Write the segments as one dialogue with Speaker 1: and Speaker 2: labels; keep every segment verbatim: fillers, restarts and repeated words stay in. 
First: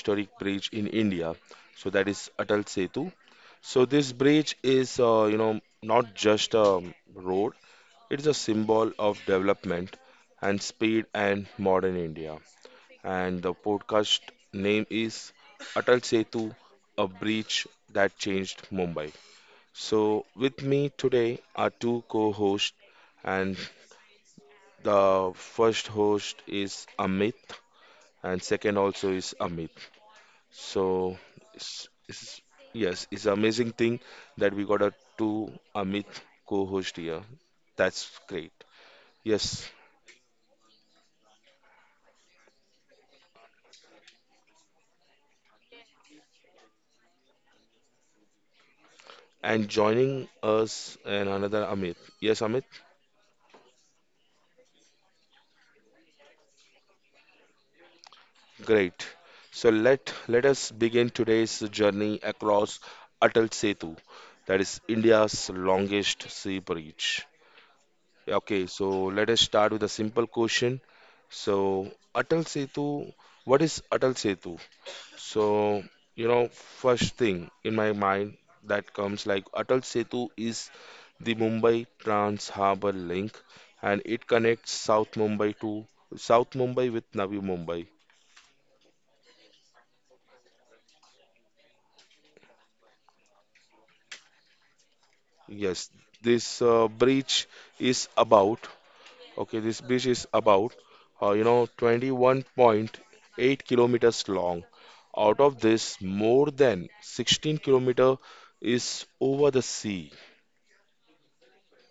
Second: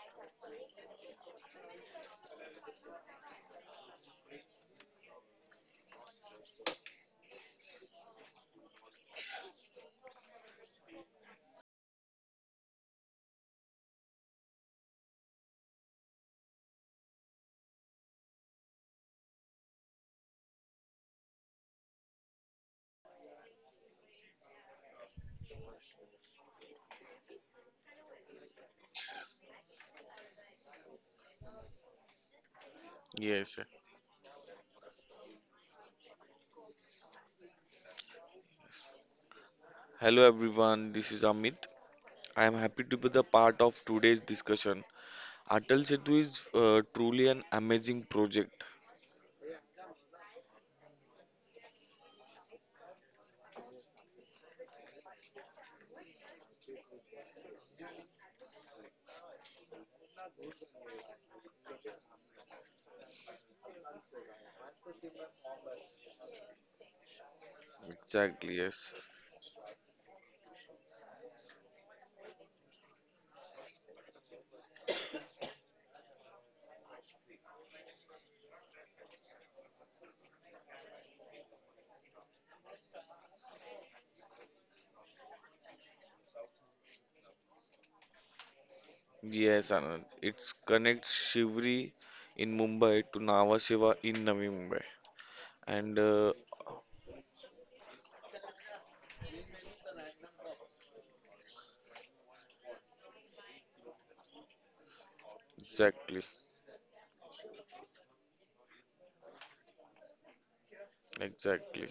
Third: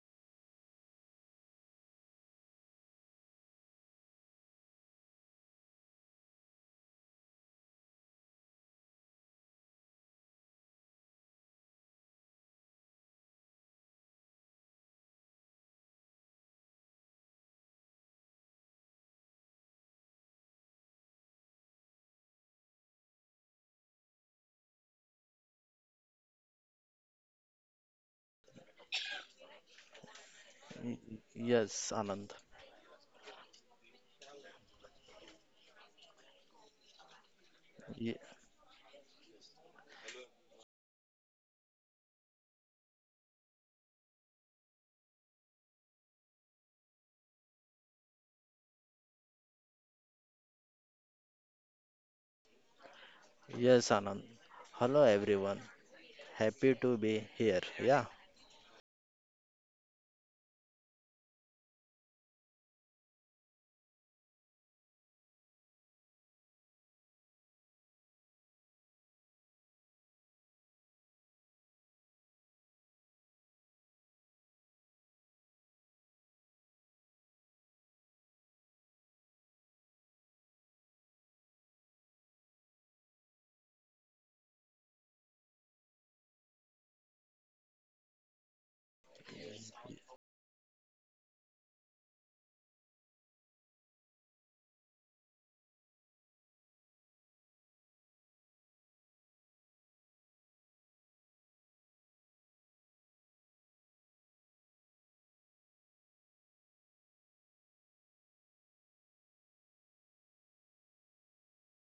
Speaker 1: historic bridge in India. So that is Atal Setu. So this bridge is, uh, you know, not just a road, it is a symbol of development and speed and modern India. And the podcast name is Atal Setu, a bridge that changed Mumbai. So with me today are two co hosts, and the first host is Amit, and second also is Amit. So, it's,
Speaker 2: Yes, Anand.
Speaker 1: it's, yes, it's
Speaker 3: Yes.
Speaker 1: amazing
Speaker 3: yes.
Speaker 1: thing that we got a two Amit co host here. That's
Speaker 2: Ye-
Speaker 1: great. Yes,
Speaker 3: Hello everyone, this is Amit. I am happy to be the part of today's discussion. Atal Setu is uh, truly an amazing project.
Speaker 1: and joining us and another Amit. Yes, Amit?
Speaker 2: Yes, Anand. Hello, everyone. Happy to be here. Yeah.
Speaker 1: Great. So let let us begin today's journey across Atal Setu, that is India's longest sea bridge.
Speaker 3: Exactly,
Speaker 1: Okay,
Speaker 3: yes.
Speaker 1: so let us start with a simple question. So Atal Setu, what is Atal Setu? So you know, first thing in my mind that comes like Atal Setu is the Mumbai Trans Harbour Link, and it connects South Mumbai to South Mumbai with Navi Mumbai.
Speaker 3: Yes, Anand. It connects Shivri in Mumbai to Nhava Sheva in Navi Mumbai.
Speaker 1: Yes,
Speaker 3: And uh,
Speaker 1: this uh, breach is about, okay, this breach is about, uh, you know, twenty-one point eight kilometers long. Out of this,
Speaker 3: exactly,
Speaker 1: more than sixteen kilometer is over the sea.
Speaker 3: exactly.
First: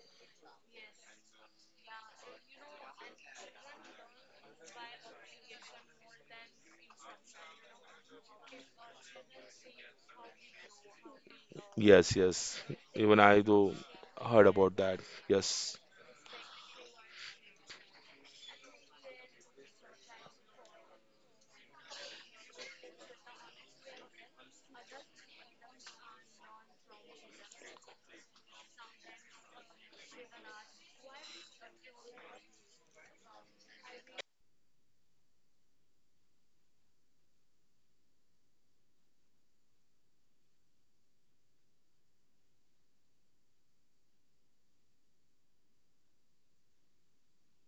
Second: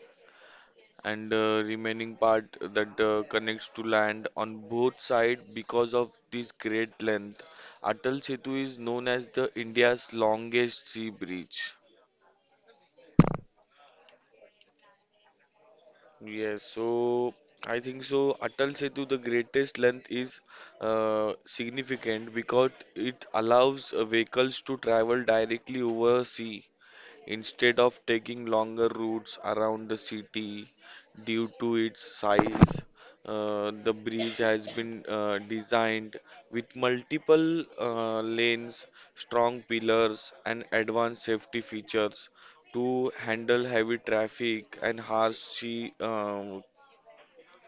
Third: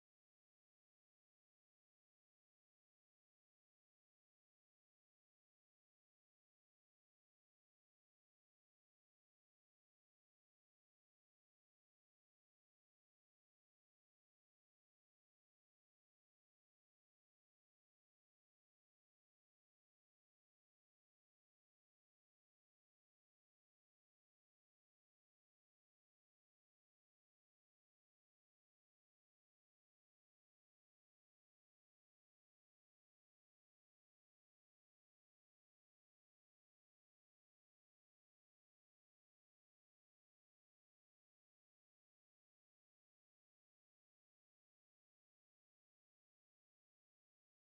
Speaker 3: And uh, Remaining part that uh, connects to land on both sides because of this great length. Atal Setu is known as the India's longest sea bridge.
Speaker 1: Yes, yes. Even I do heard about that. Yes,
Speaker 3: Yes, so I think so. Atal Setu, the greatest length is uh, significant because it allows uh, vehicles to travel directly over sea instead of taking longer routes around the city due to its size. Uh, the bridge has been uh, designed with multiple uh, lanes, strong pillars, and advanced safety features to handle heavy traffic and harsh sea, um,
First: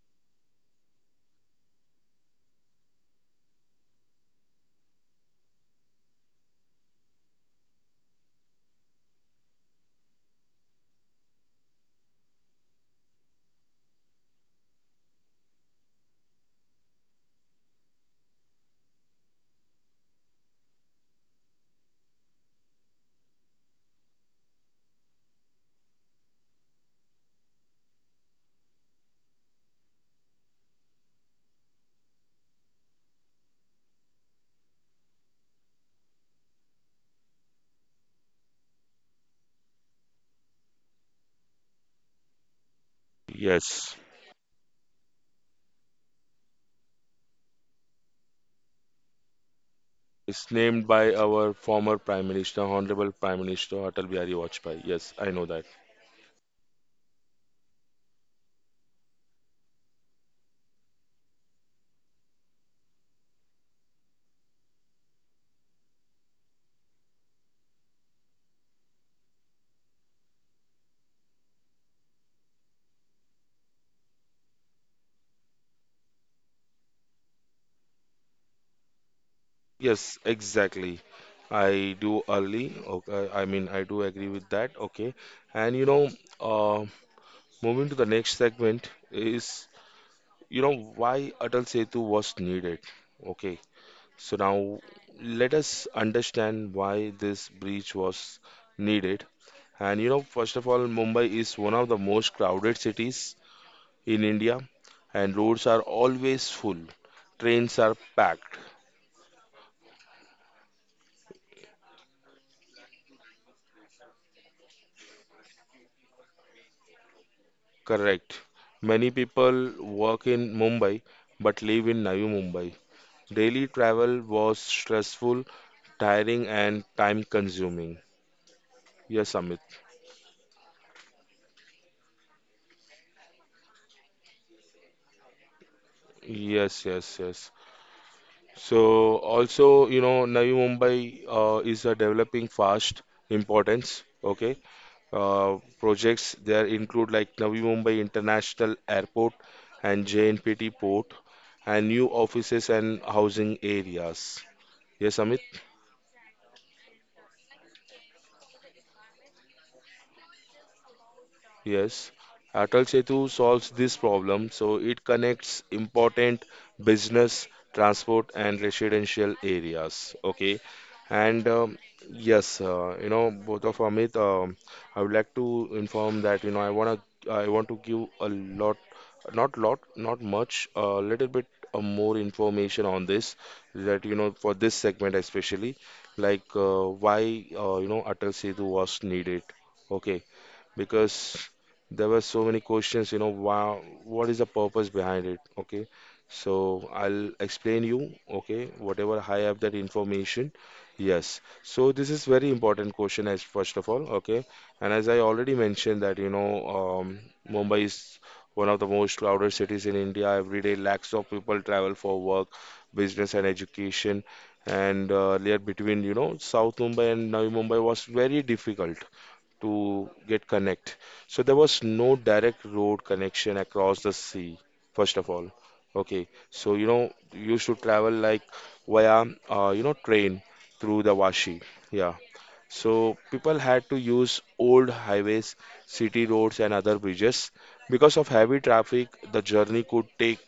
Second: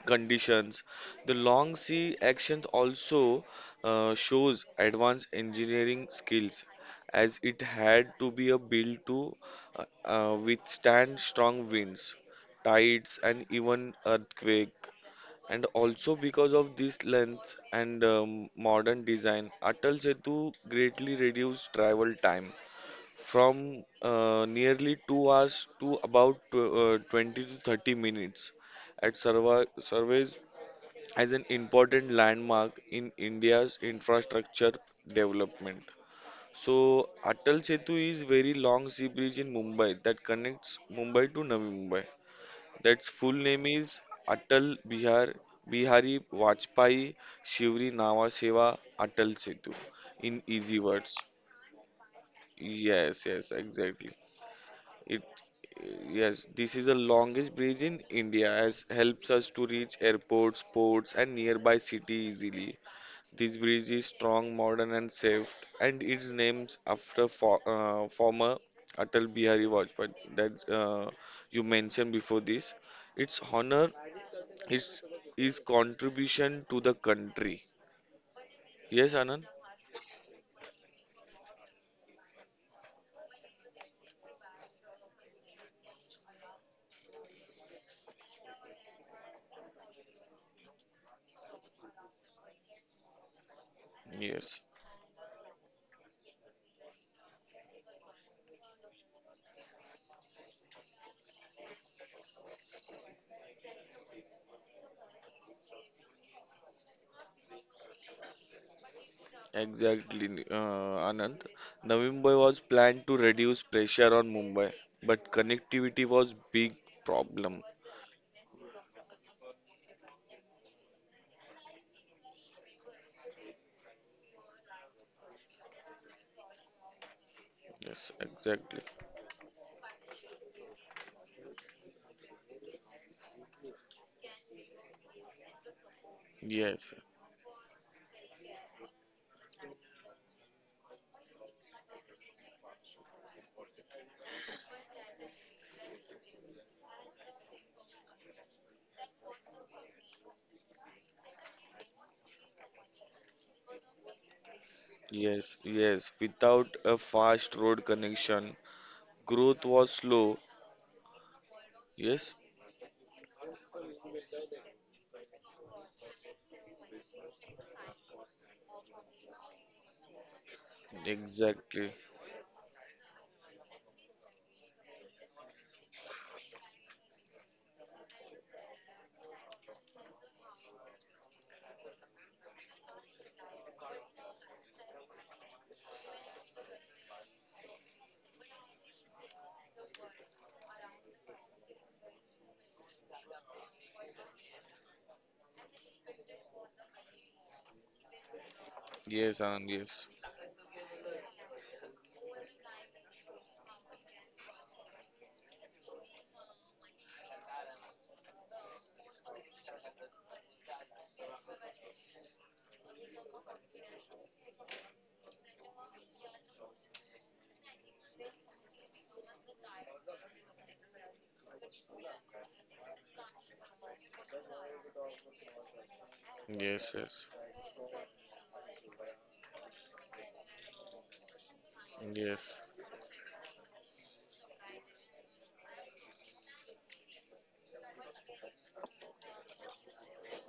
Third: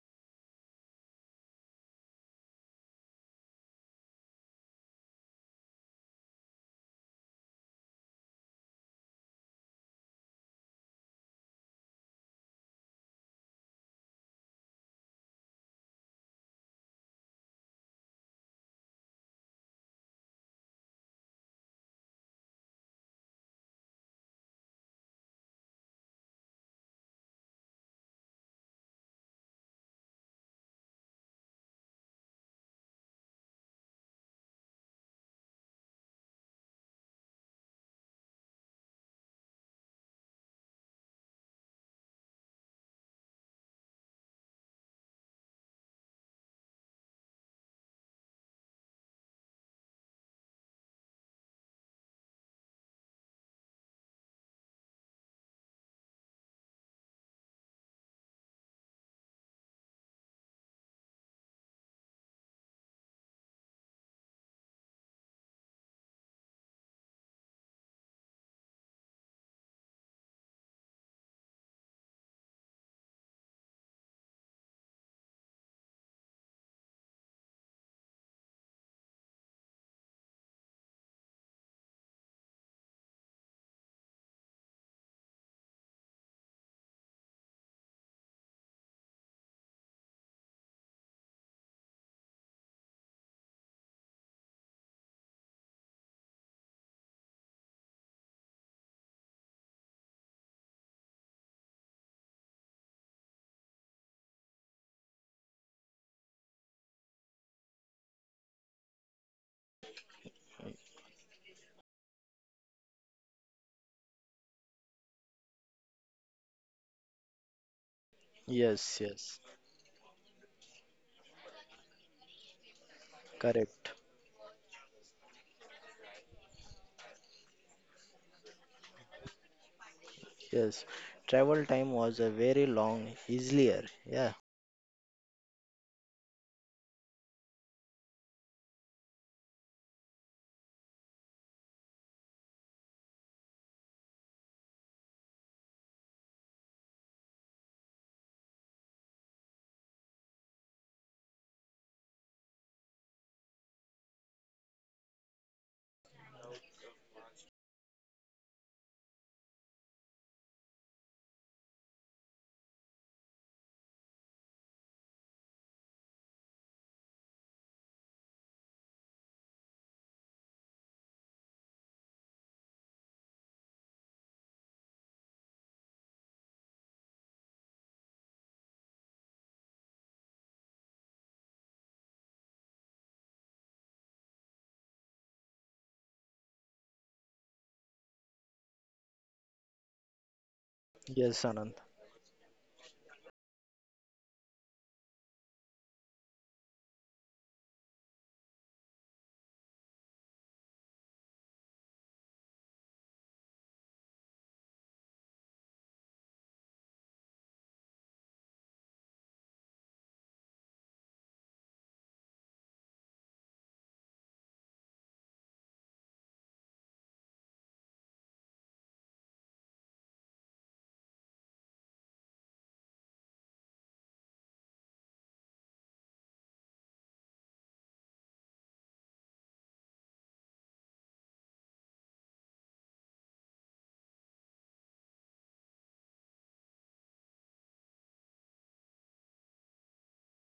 Speaker 3: conditions. The long sea action also uh, shows advanced engineering skills as it had to be a built to uh, uh, withstand strong winds, tides and even earthquake. And also because of this length and um, modern design, Atal Setu greatly reduced travel time from uh, nearly two hours to about tw- uh, twenty to thirty minutes at survey surveys as an important landmark in India's infrastructure development. So, Atal Setu is very long sea bridge in Mumbai that connects Mumbai to Navi Mumbai. That's full name
Speaker 1: yes.
Speaker 3: is Atal Bihar Bihari Vajpayee Shivri Nava Seva Atal Setu in
Speaker 1: It's
Speaker 3: easy
Speaker 1: named
Speaker 3: words.
Speaker 1: by our former Prime Minister, Honorable
Speaker 3: Yes,
Speaker 1: Prime
Speaker 3: yes,
Speaker 1: Minister Atal
Speaker 3: exactly.
Speaker 1: Bihari Vajpayee. Yes,
Speaker 3: It
Speaker 1: I know.
Speaker 3: yes, this is the longest bridge in India as helps us to reach airports, ports and nearby city easily. This bridge is strong, modern, and safe, and it's named after for, uh, former Atal Bihari Vajpayee that uh, you mentioned before this. Its honor is his contribution to the country. Yes, Anand?
Speaker 1: Yes, exactly. I do early. Okay, I mean, I do agree with that. Okay, and you know, uh, moving to the next segment is, you know, why Atal Setu was needed. Okay, so
Speaker 3: Yes,
Speaker 1: now let us understand why this bridge was needed. And you know, first of all, Mumbai is one of the most crowded cities in India, and roads are always full, trains are packed.
Speaker 3: exactly, uh, Anand. Navi Mumbai was planned to reduce pressure on Mumbai, but connectivity was big problem.
Speaker 1: Correct.
Speaker 2: Yes,
Speaker 1: Many
Speaker 2: yes.
Speaker 1: people work in Mumbai but live in Navi Mumbai. Daily
Speaker 2: Correct.
Speaker 1: travel was stressful, tiring, and time consuming.
Speaker 3: Yes, exactly.
Speaker 1: Yes, Amit.
Speaker 2: Yes. Travel time was a very long, easier. Yeah.
Speaker 1: Yes,
Speaker 3: Yes,
Speaker 1: yes, yes. So, also, you know, Navi Mumbai uh, is a developing fast importance. Okay. Uh, projects there include like Navi Mumbai International Airport and J N P T Port and new offices and housing areas. Yes, Amit.
Speaker 3: yes, yes. Without a fast road connection, growth was slow.
Speaker 1: Yes,
Speaker 3: Yes,
Speaker 1: Atal Setu solves this problem, so it connects important business, transport, and residential areas. Okay, and um,
Speaker 3: exactly.
Speaker 1: yes, uh, you know, both of Amit, um, I would like to inform that you know I wanna I want to give a lot, not lot, not much, a little bit uh, more information on this, that you know for this segment especially, like uh, why uh, you know Atal Setu was needed. Okay, because
Speaker 2: Yes, Anand.
Speaker 1: there were so many questions, you know. Wow, what is the purpose behind it? Okay. So I'll explain you, okay, whatever
Speaker 3: Yes,
Speaker 1: I have
Speaker 3: Anand.
Speaker 1: that
Speaker 3: Yes,
Speaker 1: information. Yes. So this is very important question as first of all, okay. And as I already mentioned that, you know, um, Mumbai is one of the most crowded cities in India. Every day, lakhs of people travel for work, business, and education. And uh, layer between, you know, South Mumbai and Navi Mumbai was very difficult to get connect. So there was no direct road connection across the sea, first of all. Okay, so you know
Speaker 3: yes,
Speaker 1: you should travel like via uh, you know train through the Washi. Yeah.
Speaker 3: yes, yes,
Speaker 1: So people had to use old highways, city roads, and other bridges. Because of heavy traffic, the journey could take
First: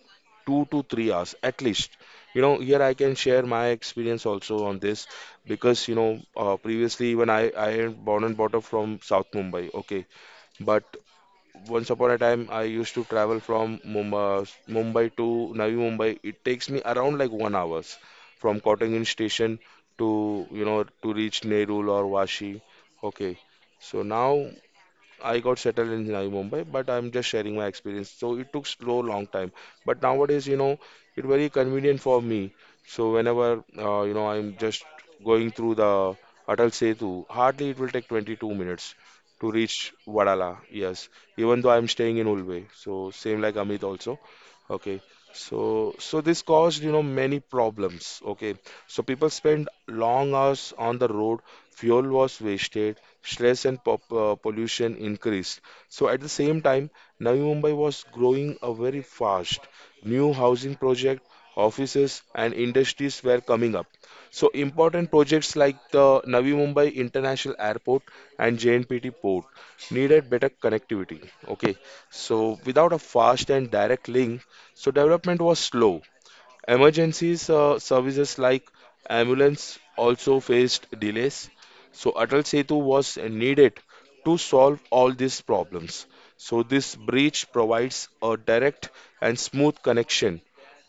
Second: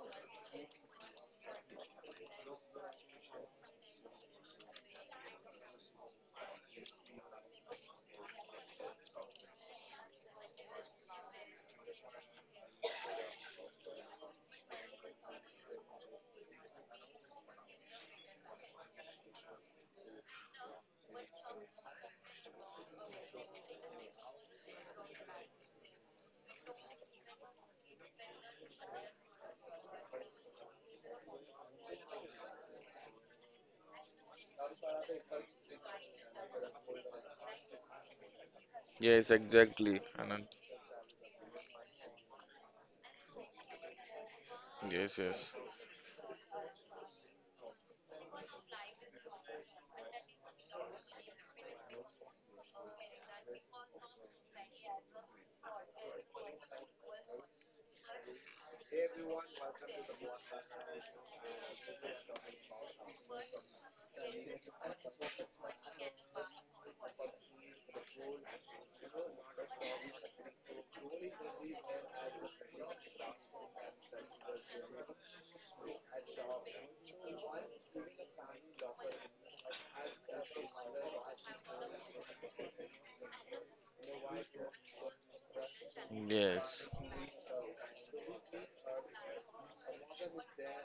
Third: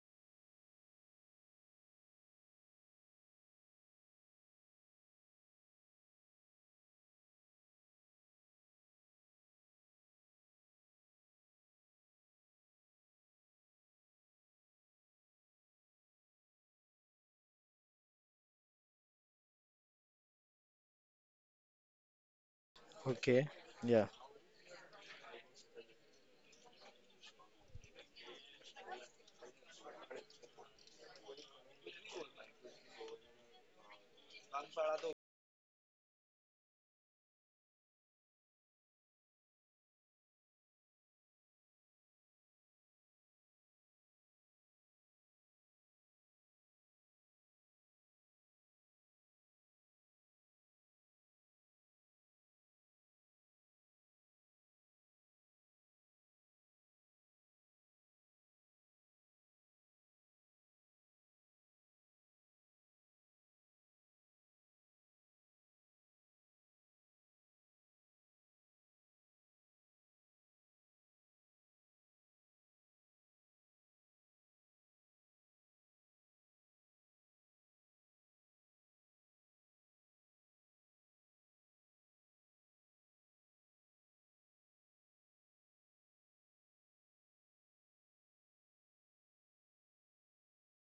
Speaker 1: two to three hours at least. You know, here I can share my experience also on this because, you know, uh, previously when I, I am born and brought up from South Mumbai, okay, but once upon a time I used to travel from Mumbai, Mumbai to Navi Mumbai. It takes me around like one hours from Cotton Hill station to, you know, to reach Nerul or Vashi, okay.
Speaker 2: Okay.
Speaker 1: So
Speaker 2: Yeah.
Speaker 1: now I got settled in Navi Mumbai, but I'm just sharing my experience. So it took slow long time, but nowadays you know it's very convenient for me. So whenever uh, you know I'm just going through the Atal Setu, hardly it will take twenty-two minutes
Speaker 3: yes,
Speaker 1: to reach
Speaker 3: exactly, Anand.
Speaker 1: Vadala. Yes, even though I'm staying in Ulve, so same like Amit also. Okay,
Speaker 3: Yes, yes,
Speaker 1: so so this caused you know many problems. Okay, so people spend long hours on the road, fuel was wasted, stress and pop, uh, pollution increased. So at the same time, Navi Mumbai was growing uh, very fast. New housing project, offices and industries were coming up. So important projects like the Navi Mumbai International Airport and J N P T port needed better connectivity. Okay, so without a fast and direct link, so development was slow. Emergencies uh, services like ambulance also faced delays, so Atal Setu was needed to solve all these problems. So
Speaker 3: yes.
Speaker 1: this bridge provides a direct and smooth connection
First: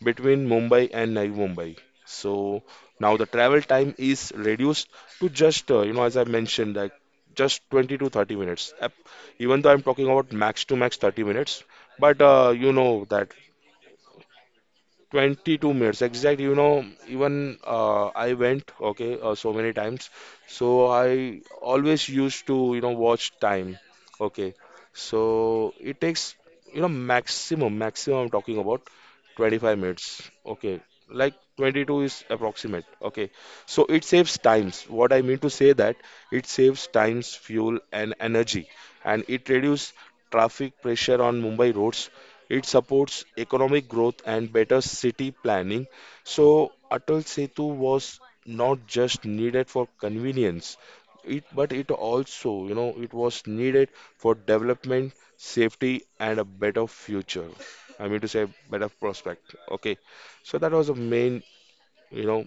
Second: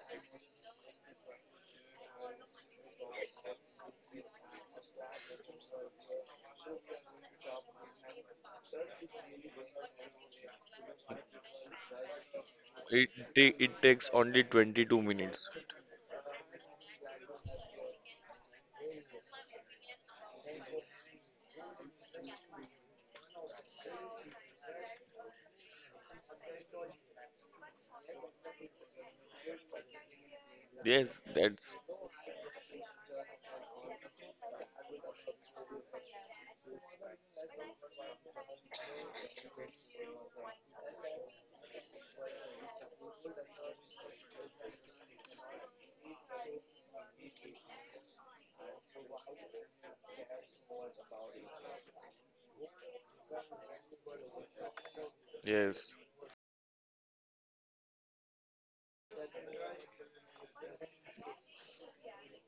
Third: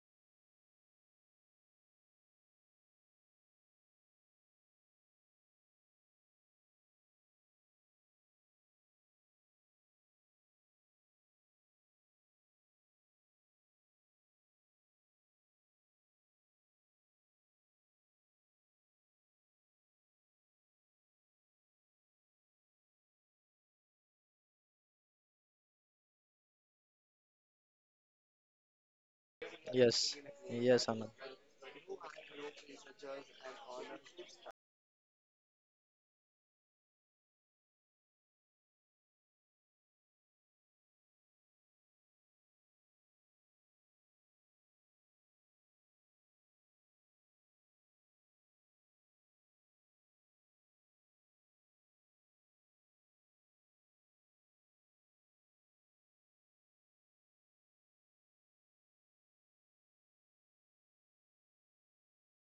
Speaker 1: between Mumbai and Navi Mumbai. So now the travel time is reduced to just uh, you know as I mentioned like just twenty to thirty minutes. Ap- Even though I'm talking about max to max thirty minutes, but uh, you know
Speaker 3: It
Speaker 1: that
Speaker 3: ta- it takes only twenty-two minutes.
Speaker 1: twenty-two minutes exact you know even uh, I went okay uh, so many times, so I always used to you know watch time, okay, so it takes you know maximum maximum I'm talking about twenty-five minutes
Speaker 2: Yes.
Speaker 1: okay,
Speaker 2: Yes, Anand.
Speaker 3: Yes,
Speaker 1: like
Speaker 3: that's
Speaker 1: twenty-two is approximate okay. So it saves times, what I mean to say that it saves times, fuel and energy, and it reduces traffic pressure on Mumbai roads. It supports economic growth and better city planning. So Atal Setu was not just needed for convenience, it, but it also, you know, it was needed for development,
Speaker 3: yes,
Speaker 1: safety, and a better future. I mean to say, better prospect. Okay, so that was the main, you know,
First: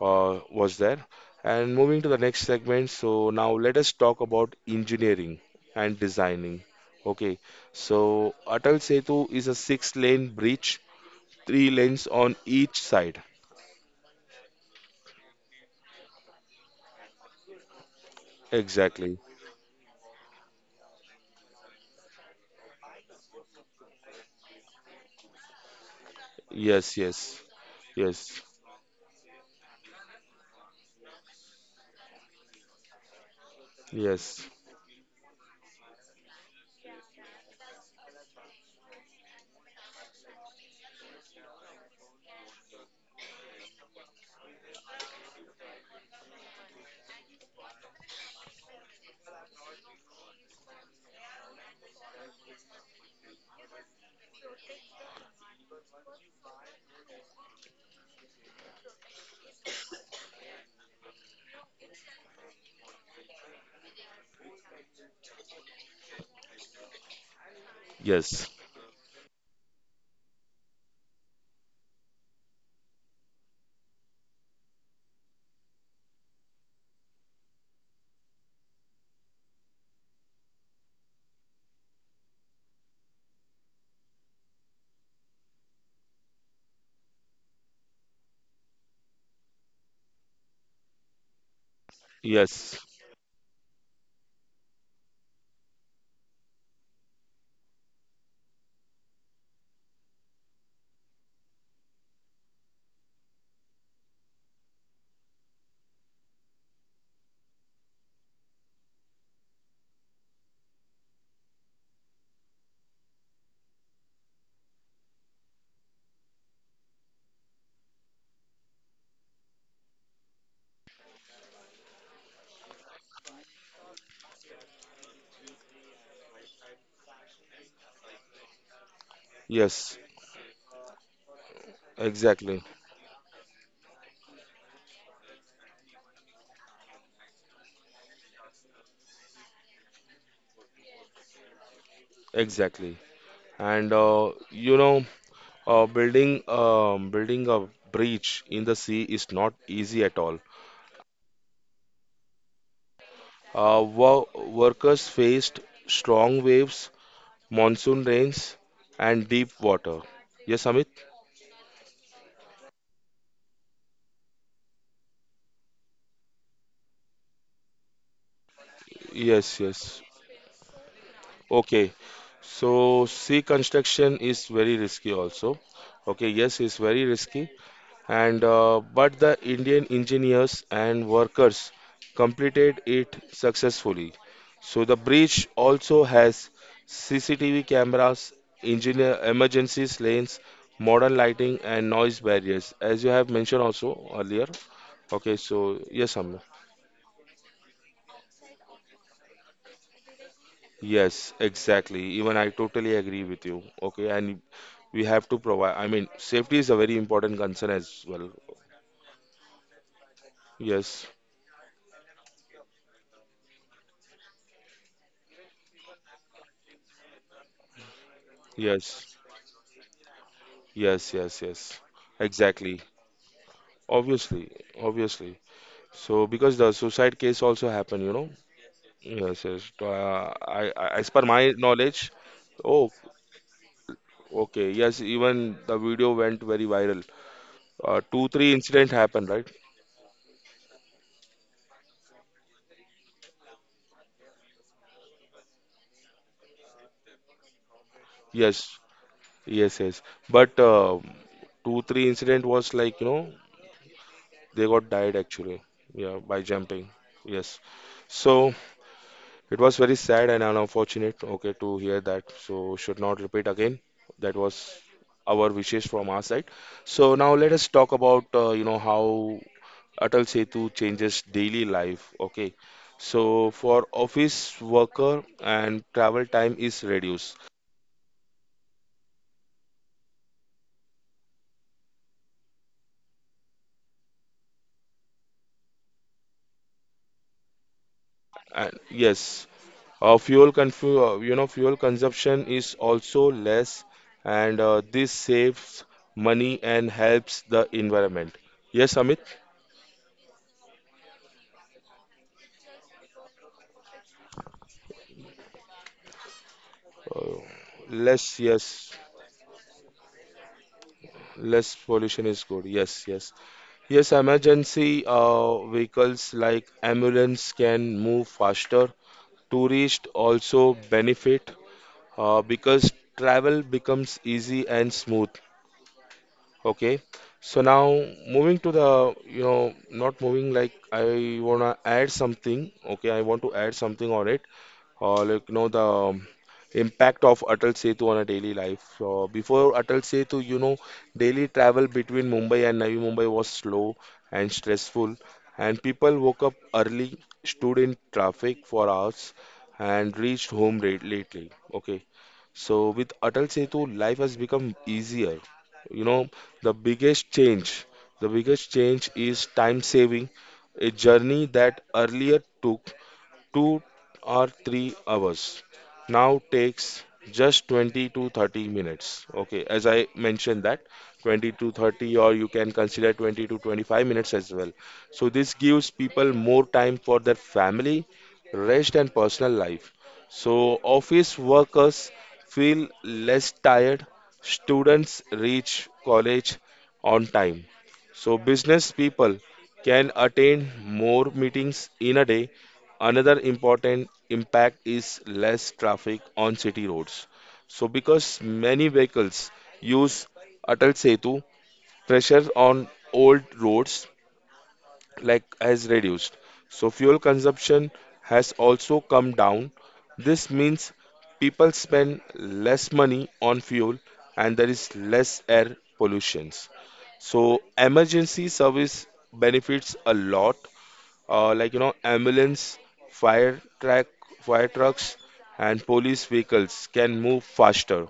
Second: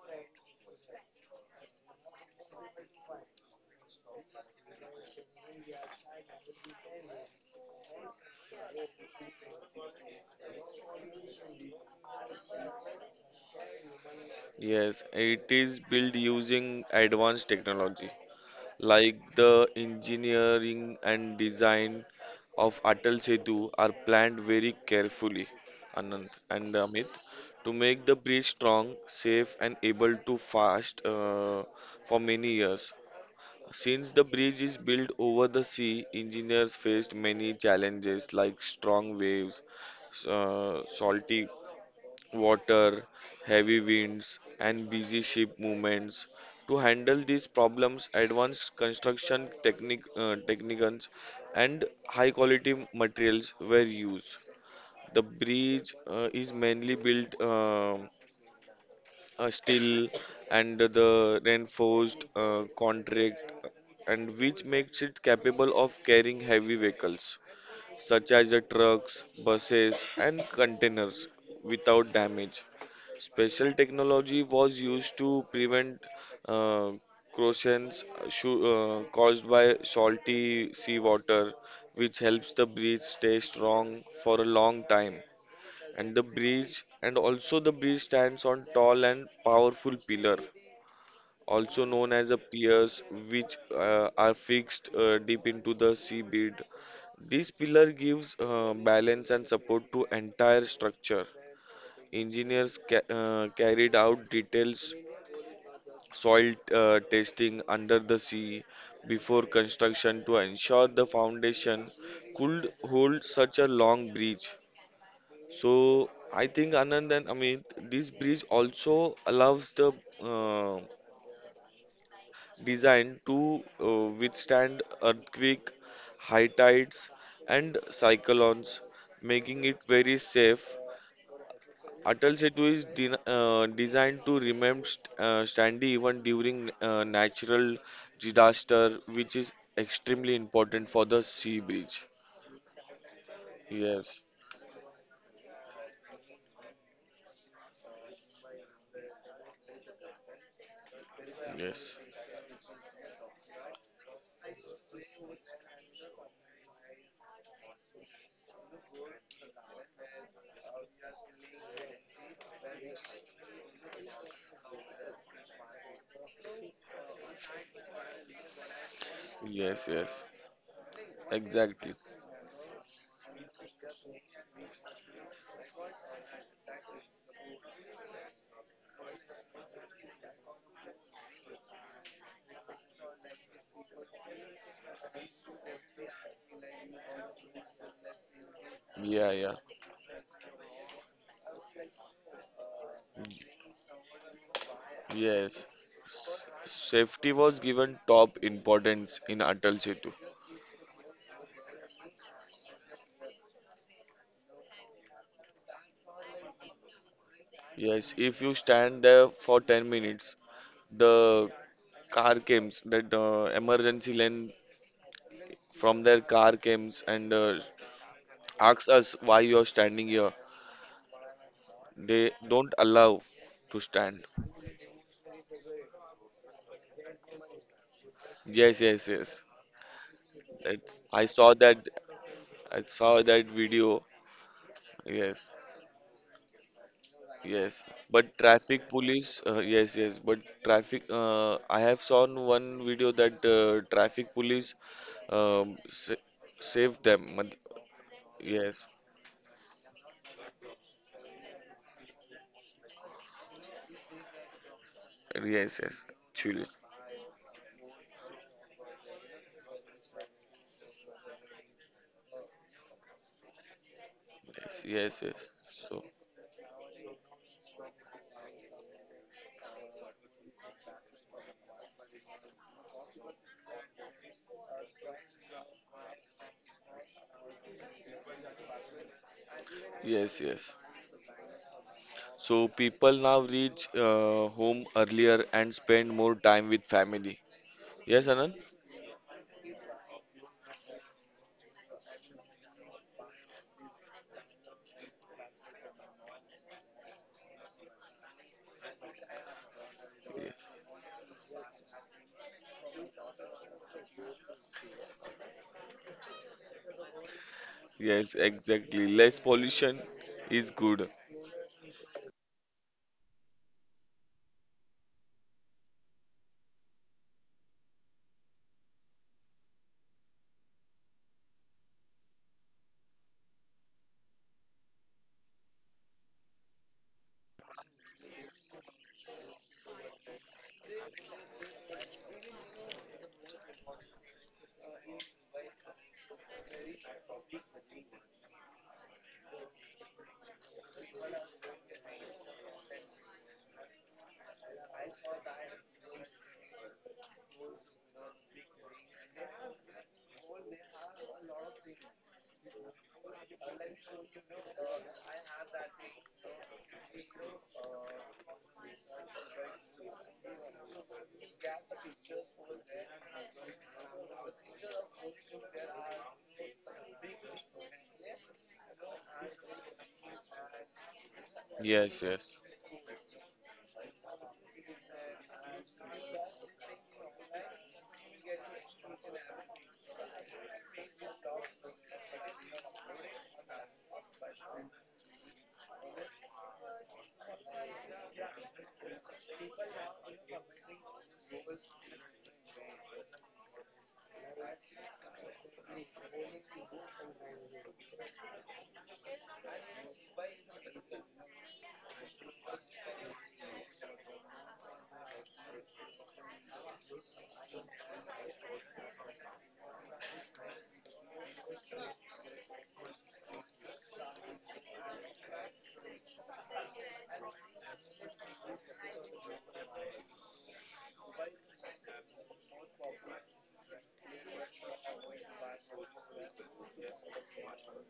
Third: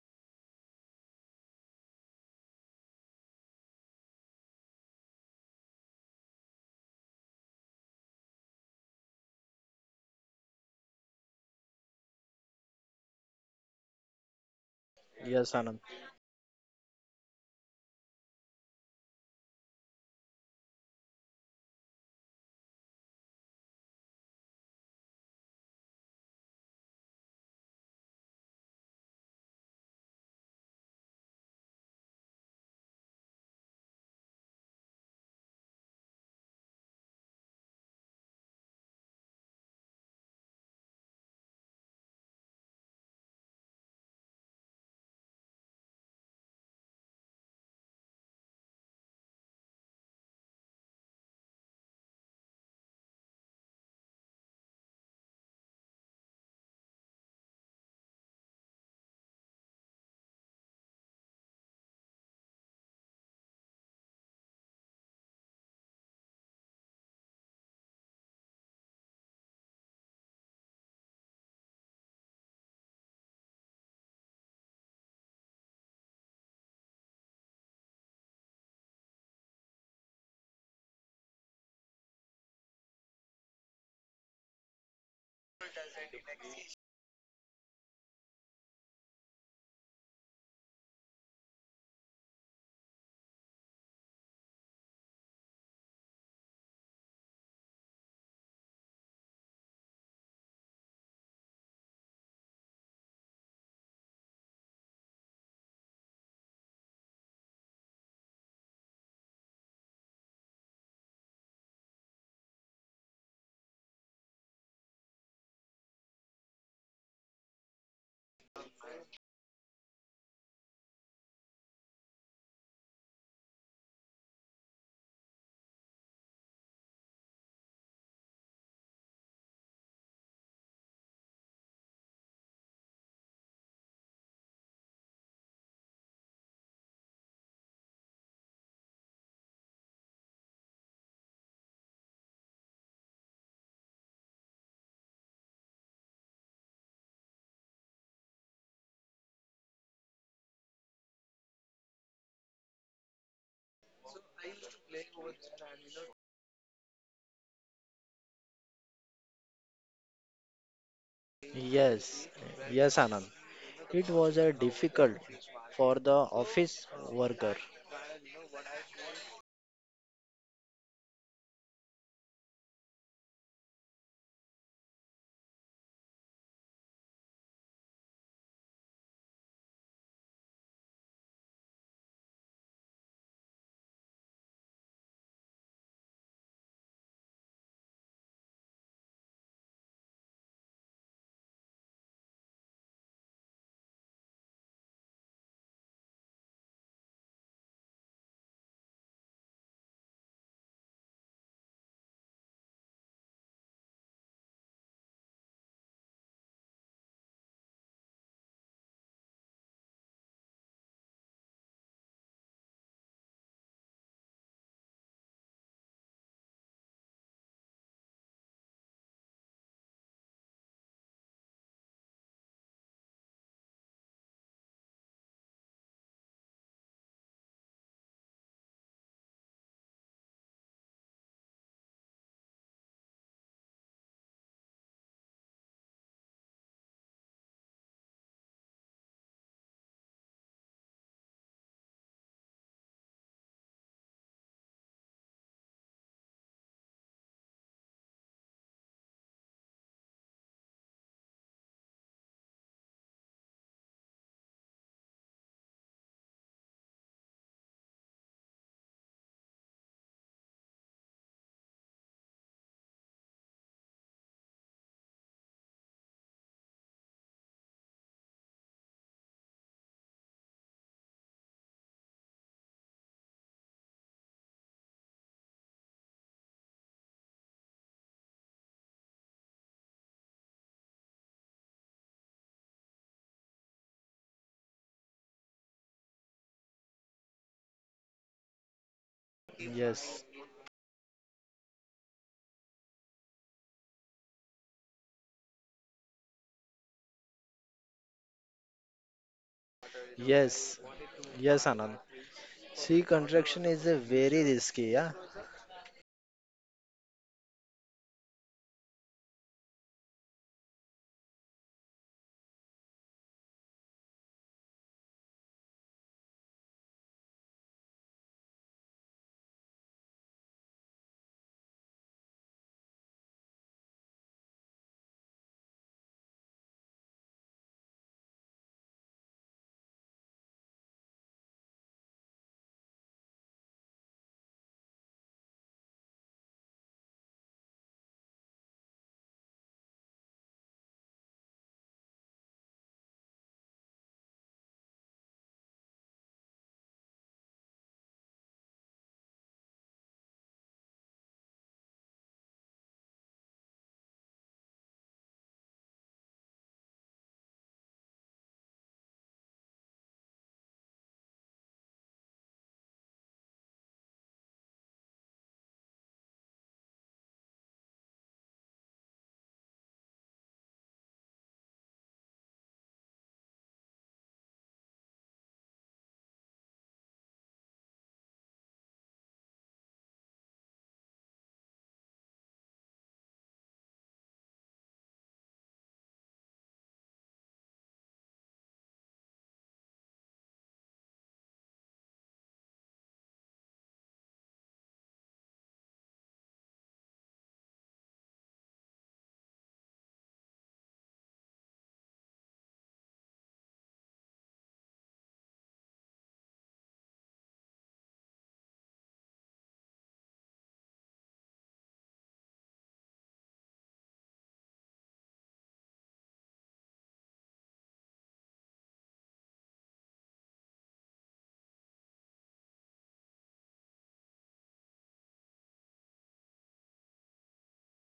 Speaker 1: uh, was there. And moving to the next segment, so now let us talk about engineering and designing. Okay, so Atal Setu is a six-lane bridge, three lanes on each side.
Speaker 3: yes. It
Speaker 2: Yes,
Speaker 3: is
Speaker 2: Anand.
Speaker 3: built using advanced technology. Like
Speaker 1: Exactly.
Speaker 3: the engineering and design of Atal Setu are planned very carefully, Anant and
Speaker 1: Yes,
Speaker 3: Amit,
Speaker 1: yes,
Speaker 3: to make the
Speaker 1: yes,
Speaker 3: bridge strong, safe, and able to fast uh, for many years. Since the
Speaker 1: yes,
Speaker 3: bridge is built over the sea, engineers faced many challenges like strong waves, s- uh, salty water, heavy winds, and busy ship movements. To handle these problems, advanced construction technique, uh, techniques and high quality materials were used. The bridge uh, is mainly built uh, uh, steel and the reinforced uh, contract, and which makes it capable of carrying heavy vehicles such as
Speaker 1: yes,
Speaker 3: the trucks, buses, and containers without damage. Special technology was used to prevent uh, corrosions shu- uh, caused by salty seawater, which helps the breed stay strong for a long time. And the bridge, and also the bridge stands on tall and powerful pillar, also known as a
Speaker 1: yes,
Speaker 3: piers, which uh, are fixed uh, deep into the seabed. This pillar gives uh, balance and support to entire structure. Engineers ca- uh, carried out details soil uh, testing under the sea before construction to ensure the foundation could hold such a long bridge. So I think Anand and Amit, this bridge also allows the uh, design to uh, withstand earthquake, high tides, and cyclones, making it
Speaker 1: yes,
Speaker 3: very safe. Atal
Speaker 1: exactly,
Speaker 3: Setu is de- uh, designed to remain st- uh, standing even during uh, natural disaster, which is extremely important for the sea bridge.
Speaker 1: exactly. And
Speaker 3: Yes,
Speaker 1: uh, you know, uh, building um, building a bridge in the sea is not easy at all.
Speaker 3: yes,
Speaker 1: Uh, wo- Workers faced strong waves, monsoon rains, and deep water. Yes, Amit?
Speaker 2: Yes. Yes, Anand. It was a difficult for the office worker.
Speaker 1: Yes,
Speaker 3: yes,
Speaker 1: yes.
Speaker 3: yes, exactly.
Speaker 1: Okay. So sea construction is very risky also. Okay, yes, it's very risky. and uh, but the Indian engineers and workers completed it successfully. So the bridge also has C C T V cameras, engineer
Speaker 3: Yeah, yeah,
Speaker 1: emergency lanes, modern lighting, and noise barriers, as you have mentioned also earlier. Okay, so
Speaker 3: yes.
Speaker 1: yes, Amna.
Speaker 3: S- safety was given top importance in Atal Setu.
Speaker 1: Yes, exactly. Even I totally agree with you. Okay, and we have to provide. I mean, safety is a very important concern as
Speaker 3: Yes,
Speaker 1: well.
Speaker 3: if you stand there for ten minutes,
Speaker 1: Yes,
Speaker 3: the car comes, that uh, emergency lane from their car comes and uh, asks us
Speaker 1: yes,
Speaker 3: why you are standing here.
Speaker 1: yes, yes, yes.
Speaker 3: They don't
Speaker 1: Exactly.
Speaker 3: allow to stand.
Speaker 1: Obviously, obviously. So because the suicide case also happened, you know.
Speaker 3: Yes, yes, yes.
Speaker 1: Yes, yes. So, Uh, I, I,
Speaker 3: That
Speaker 1: as per
Speaker 3: I
Speaker 1: my
Speaker 3: saw that.
Speaker 1: knowledge,
Speaker 3: I
Speaker 1: oh,
Speaker 3: saw that video.
Speaker 1: okay. Yes,
Speaker 3: Yes,
Speaker 1: even the video went very viral.
Speaker 3: yes.
Speaker 1: Uh,
Speaker 3: But
Speaker 1: two, three
Speaker 3: traffic
Speaker 1: incident
Speaker 3: police.
Speaker 1: happened, right?
Speaker 3: Uh, yes, yes. But traffic. Uh, I have seen one video that uh, traffic police um, sa saved them. Mat-
Speaker 1: Yes,
Speaker 3: Yes,
Speaker 1: yes, yes. But uh, two, three incident was like, you know, they got died actually.
Speaker 3: yes, yes.
Speaker 1: Yeah, by
Speaker 3: Chill.
Speaker 1: jumping. Yes. So it was very sad and unfortunate, okay, to hear that. So should not repeat again. That was
Speaker 3: Yes, yes, yes.
Speaker 1: our wishes
Speaker 3: So,
Speaker 1: from our side. So now let us talk about uh, you know how Atal Setu changes daily life. Okay, so for office worker and travel time is reduced.
Speaker 3: yes, yes. So people now reach uh, home earlier and spend more time with family. Yes, Anand?
Speaker 1: And yes, uh,
Speaker 2: Yes.
Speaker 1: fuel confu uh, you know fuel consumption is also less, and uh, this saves money and helps the environment. Yes, Amit.
Speaker 2: Yes.
Speaker 3: Yes,
Speaker 2: Yes, Anand. Sea construction is a very risky. Yeah.
Speaker 1: Oh,
Speaker 3: yes,
Speaker 1: less, yes,
Speaker 3: exactly. Less pollution is good.
Speaker 1: less pollution is good. Yes, yes, yes. Emergency uh, vehicles like ambulance can move faster. Tourists also benefit uh, because travel becomes easy and smooth. Okay. So now moving to the, you know, not moving like I wanna add something. Okay, I want to add something on it. Uh, like you know the um, impact of Atal Setu on a daily life. So before Atal Setu, you know, daily travel between Mumbai and Navi Mumbai was slow and stressful, and people woke up early, stood in traffic for hours, and reached home late lately. Okay, so with Atal Setu, life has become easier. You know, the biggest change, the biggest change is time saving, a journey that earlier took two or three hours now takes just twenty to thirty minutes, okay, as I mentioned that twenty to thirty,
Speaker 3: Yes,
Speaker 1: or you
Speaker 3: yes,
Speaker 1: can consider twenty to twenty-five minutes as well. So this gives people more time for their family, rest and personal life. So office workers feel less tired, students reach college on time, so business people can attend more meetings in a day. Another important impact is less traffic on city roads. So because many vehicles use Atal Setu, pressure on old roads like has reduced. So fuel consumption has also come down. This means people spend less money on fuel and there is less air pollutions. So emergency service benefits a lot, uh, like you know ambulance, fire track, fire trucks, and police vehicles can move faster.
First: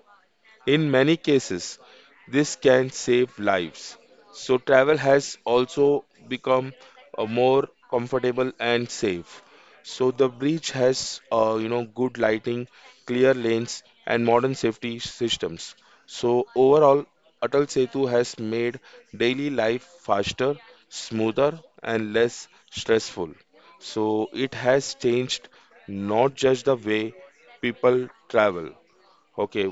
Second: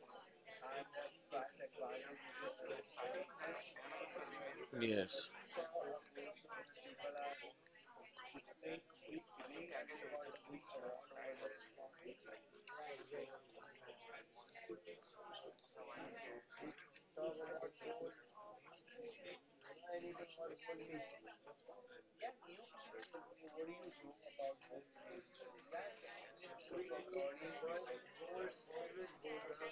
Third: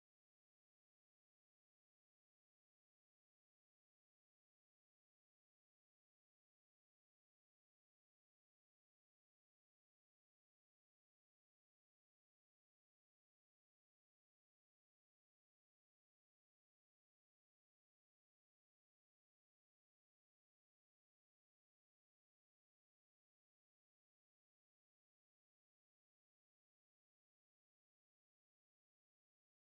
Speaker 1: In many cases, this can save lives. So travel
Speaker 3: yes,
Speaker 1: has also become uh, more comfortable and safe. So, the bridge has, uh, you know, good lighting, clear lanes, and modern safety systems. So, overall, Atal Setu has made daily life faster, smoother, and less stressful. So, it has changed not just the way people travel. Okay.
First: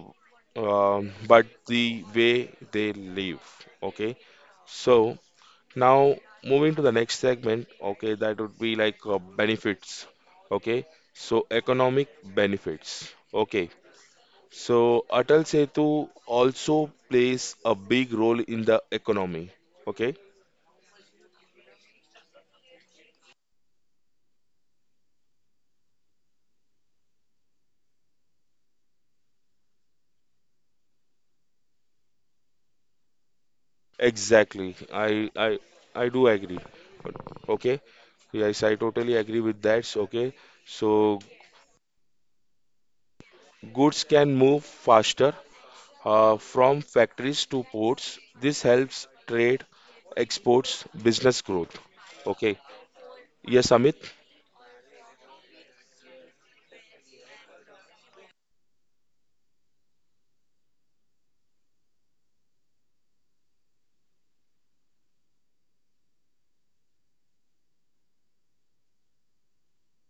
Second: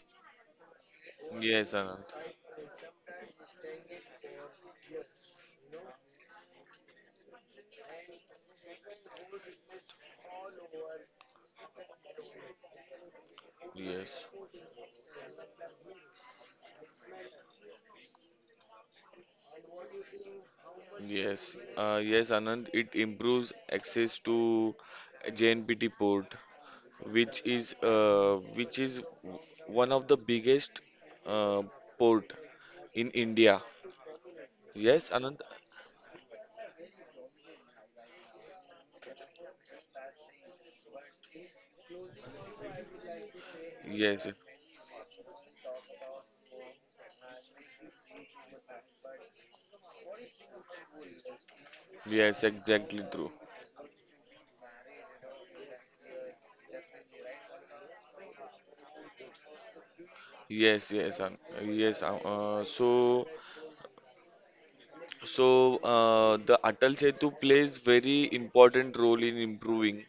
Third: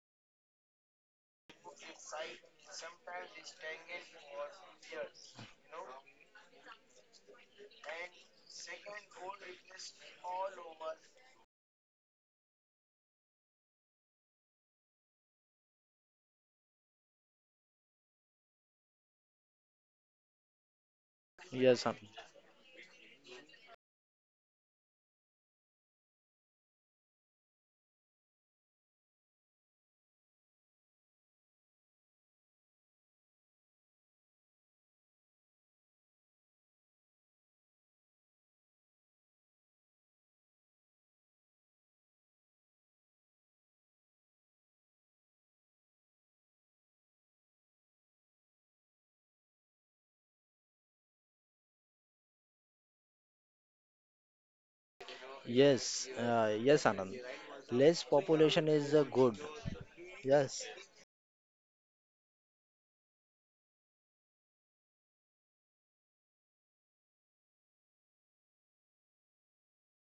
Speaker 1: um, But
Speaker 3: yes,
Speaker 1: the
Speaker 3: Anand.
Speaker 1: way they live. Okay, so now moving to the next segment. Okay, that would be like uh, benefits. Okay, so economic benefits. Okay,
Speaker 3: Yes,
Speaker 1: so Atal Setu also plays a big role in the economy. Okay,
Speaker 3: yes,
Speaker 2: Yes,
Speaker 3: uh,
Speaker 2: Anand.
Speaker 3: yes, Anand. It improves access to J N P T port, which is uh, which is one of the biggest uh, port in India.
Speaker 1: exactly.
Speaker 3: Yes,
Speaker 1: i
Speaker 3: Anand.
Speaker 1: i I do agree. Okay, yes, I totally agree with that. So, okay, so goods
Speaker 3: Yes,
Speaker 1: can move faster. Uh, from factories to ports, this helps trade, exports, business growth.
Speaker 3: yes,
Speaker 1: Okay.
Speaker 3: exactly true.
Speaker 1: Yes, Amit,
Speaker 2: Yes, uh, yes, Anand. Less population is a good. Yes,
Speaker 3: Yes, yes, um, yes. um, Uh, so, so uh, the Atal Setu plays very important role in improving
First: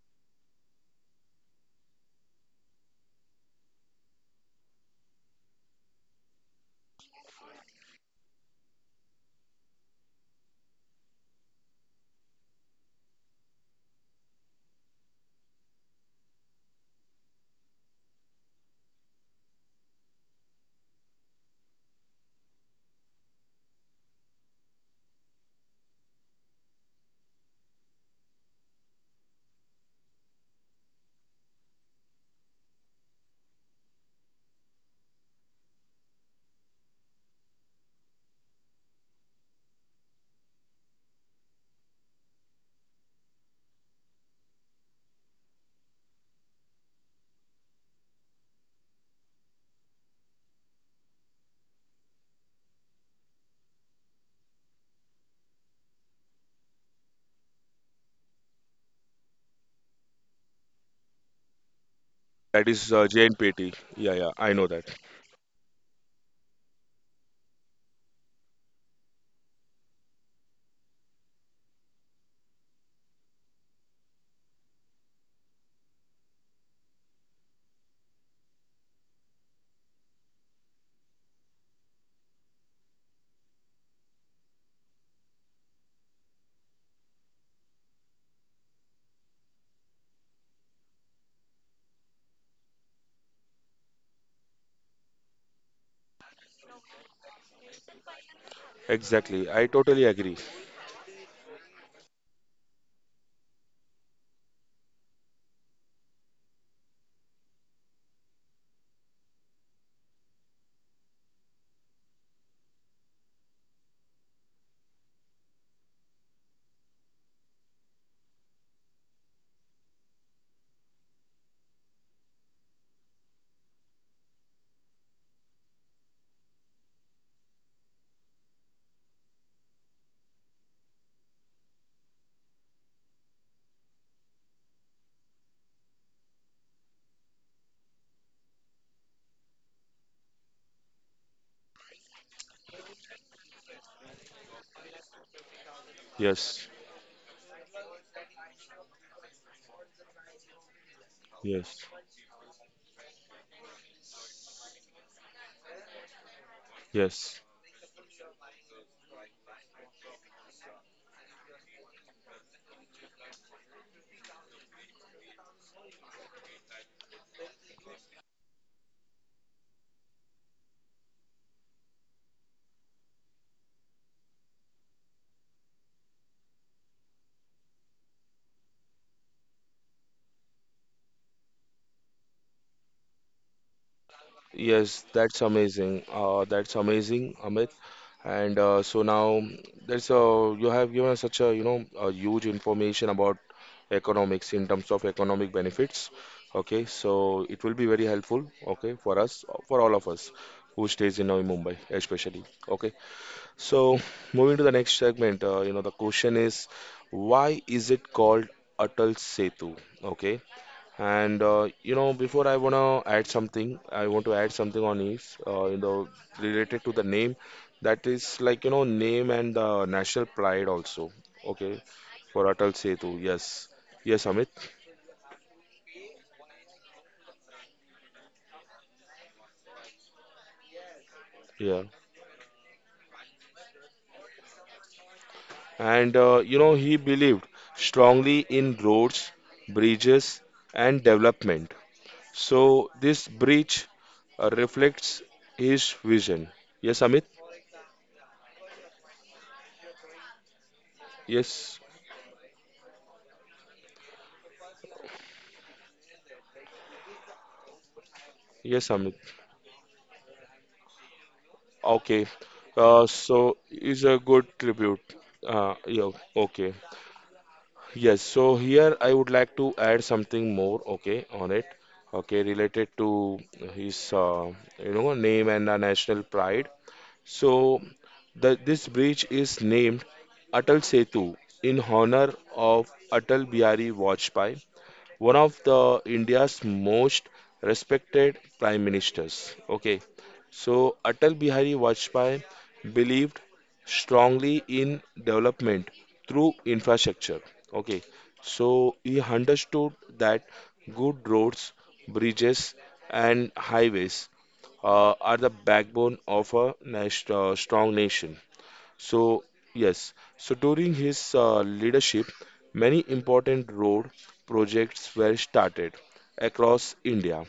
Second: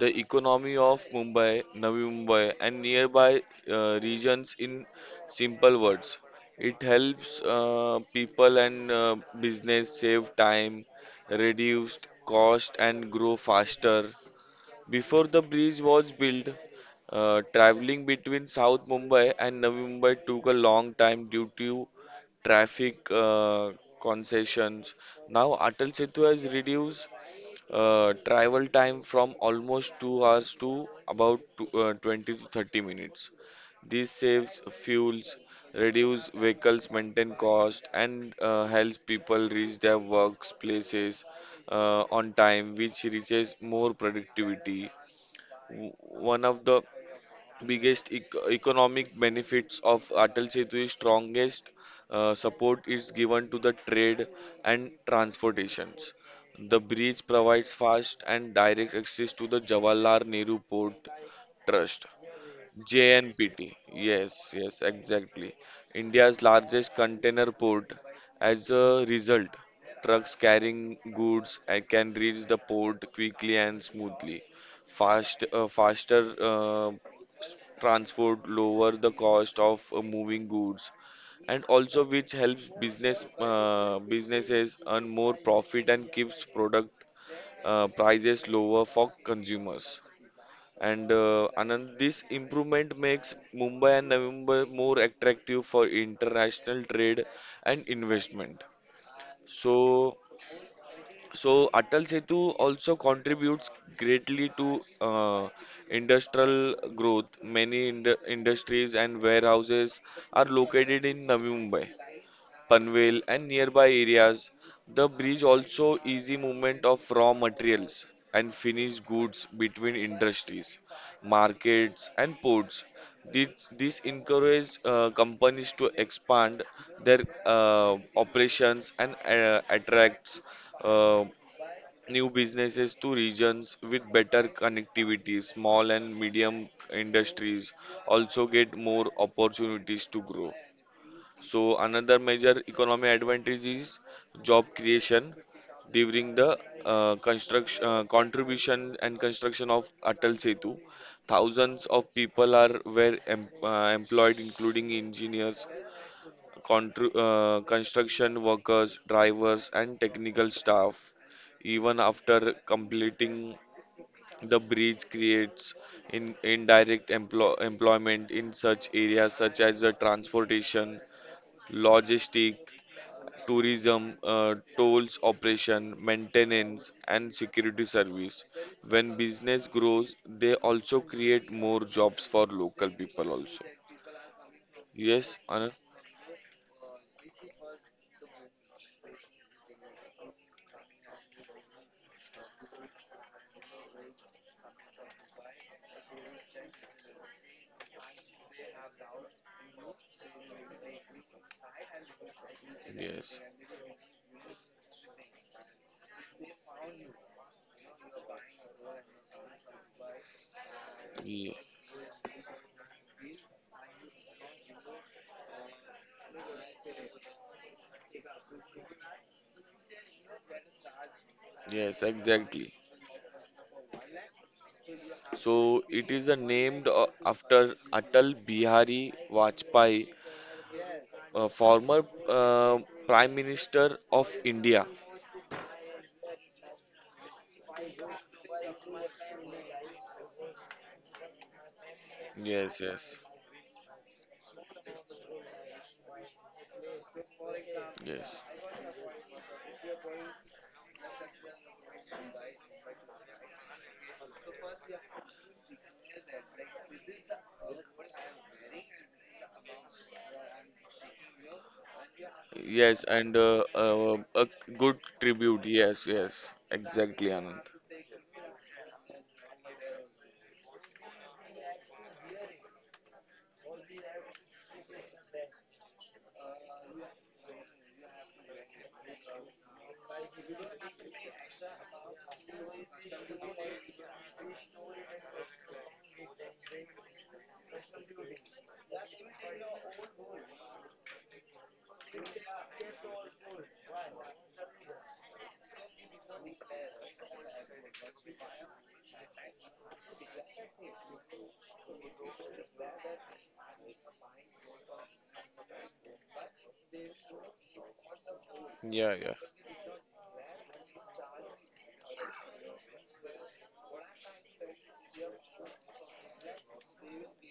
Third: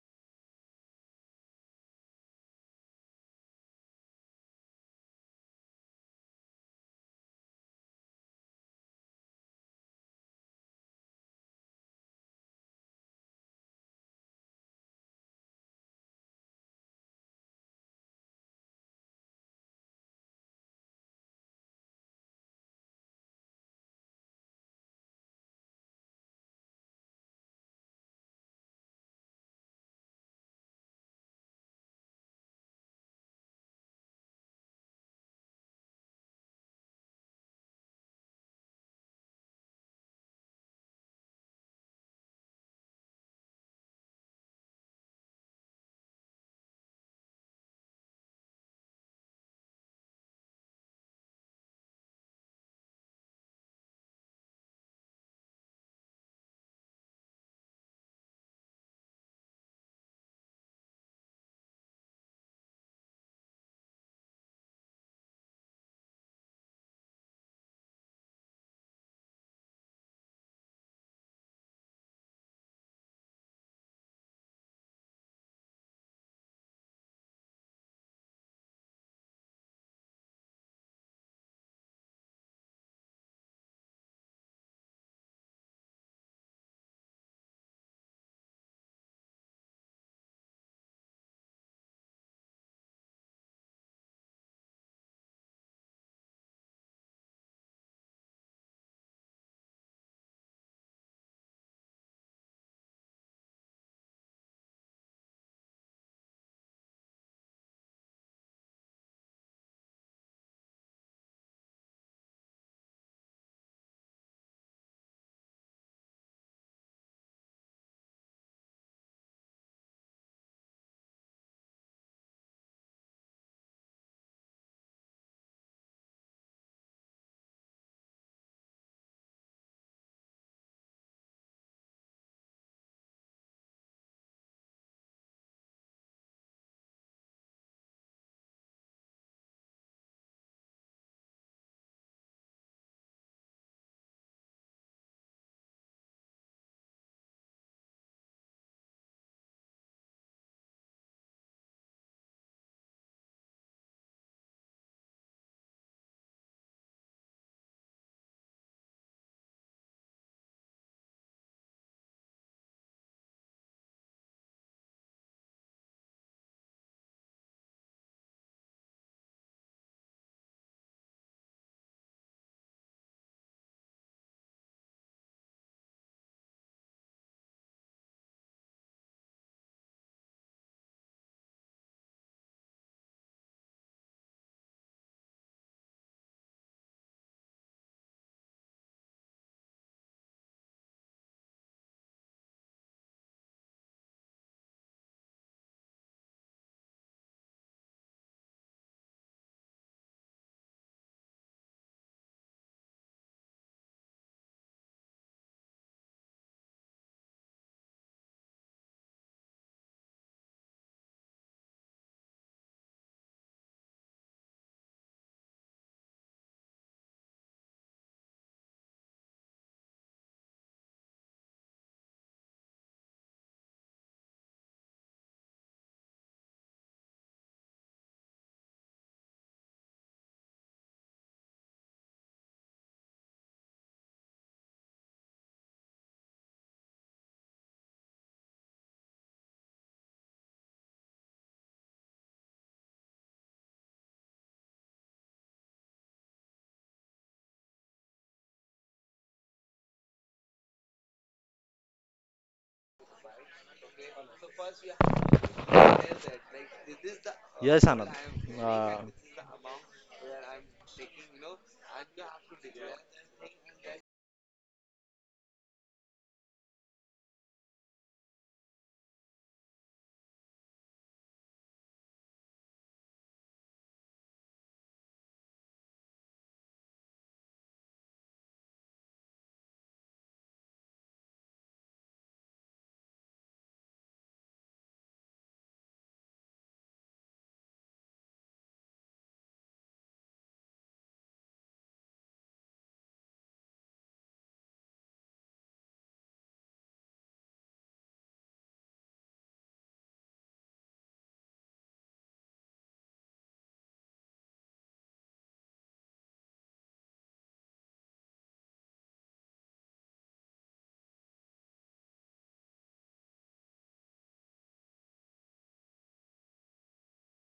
Speaker 3: the economy of Mumbai, Navi Mumbai, and nearby uh, regions. In simple words, it helps uh, people and uh, business save time, reduce cost, and grow faster. Before the bridge was built, uh, traveling between South Mumbai and Navi Mumbai took a long time due to traffic uh, concessions. Now, Atal Setu has reduced uh, travel time from almost two hours to about tw- uh, twenty to thirty minutes. This saves fuels, reduce vehicles maintain cost, and uh, helps people reach their workplaces uh, on time, which reaches more productivity. W- One of the biggest ec- economic benefits of Atal Setu is strongest uh, support is given to the trade and transportations. The bridge provides fast and direct access to the Jawaharlal Nehru Port Trust,
Speaker 1: that is uh, J N P T.
Speaker 3: J N P T.
Speaker 1: Yeah, yeah, I
Speaker 3: Yes,
Speaker 1: know
Speaker 3: yes,
Speaker 1: that.
Speaker 3: exactly. India's largest container port. As a result, trucks carrying goods uh, can reach the port quickly and smoothly. Fast, uh, faster uh, s- transport lower the cost of uh, moving goods, and also which helps business uh, businesses earn more profit and keeps product uh, prices lower for consumers. And uh, Anand, this improvement makes Mumbai and Navi more attractive for international trade and investment.
Speaker 1: Exactly. I totally
Speaker 3: So,
Speaker 1: agree.
Speaker 3: so Atal Setu also contributes greatly to uh, industrial growth. Many ind industries and warehouses are located in Navi Mumbai, Panvel, and nearby areas. The bridge also easy movement of raw materials and finished goods between industries, markets, and ports. This, this encourages uh, companies to expand their uh, operations and uh, attracts uh, new businesses to regions with better connectivity. Small and medium industries also get more opportunities to grow. So another major economic advantage is job creation during the
Speaker 1: Yes,
Speaker 3: uh, construction uh, contribution and construction of Atal Setu. Thousands
Speaker 1: yes,
Speaker 3: of people are were em uh, employed, including engineers, contr
Speaker 1: yes.
Speaker 3: uh, construction workers, drivers, and technical staff. Even after completing the bridge, creates in indirect emplo employment in such areas such as the transportation logistic tourism, uh, tolls operation, maintenance, and security service. When business grows, they also create more jobs for local people also.
Speaker 1: Yes,
Speaker 3: Yes,
Speaker 1: that's
Speaker 3: Anand?
Speaker 1: amazing. Uh, that's amazing, Amit. And uh, so now there's uh, you have given us such a, you know a huge information about economics in terms of economic benefits. Okay, so it will be very helpful. Okay, for us, for all of us who stays in Navi Mumbai, especially. Okay,
Speaker 3: Yes.
Speaker 1: so moving to the next segment. Uh, you know the question is, why is it called Atal Setu? Okay. And
Speaker 3: Ye-
Speaker 1: uh, you know, before I wanna add something, I want to add something on if uh, you know, related to the name. That is like you know name and uh, national pride also. Okay,
Speaker 3: Yes,
Speaker 1: for
Speaker 3: exactly.
Speaker 1: Atal Setu. Yes, yes, Amit.
Speaker 3: So it is uh, named uh, after Atal Bihari Vajpayee, a
Speaker 1: Yeah,
Speaker 3: former uh, Prime Minister of India.
Speaker 1: and uh, you know, he believed strongly in roads, bridges, and development.
Speaker 3: Yes,
Speaker 1: So
Speaker 3: yes,
Speaker 1: this bridge uh, reflects his vision. Yes, Amit.
Speaker 3: yes.
Speaker 1: Yes,
Speaker 2: yes, Anand.
Speaker 1: yes,
Speaker 2: Uh,
Speaker 1: Amit. Okay.
Speaker 3: Yes,
Speaker 1: Uh,
Speaker 3: and
Speaker 1: so
Speaker 3: uh,
Speaker 1: is
Speaker 3: uh,
Speaker 1: a good
Speaker 3: a good
Speaker 1: tribute.
Speaker 3: tribute.
Speaker 1: Uh,
Speaker 3: Yes,
Speaker 1: yeah,
Speaker 3: yes,
Speaker 1: okay.
Speaker 3: exactly, Anand.
Speaker 1: Yes, so here I would like to add something more, okay, on it, okay, related to his, uh, you know, name and the national pride. So the, this bridge is named Atal Setu in honor of Atal Bihari Vajpayee, one of the India's most respected prime ministers. Okay, so Atal Bihari Vajpayee believed strongly in development through infrastructure. Okay, so he understood that good roads, bridges, and highways uh, are the backbone of a nation, uh, strong nation.
Speaker 3: Yeah, yeah.
Speaker 1: So, yes, so during his uh, leadership, many important road projects were started across India.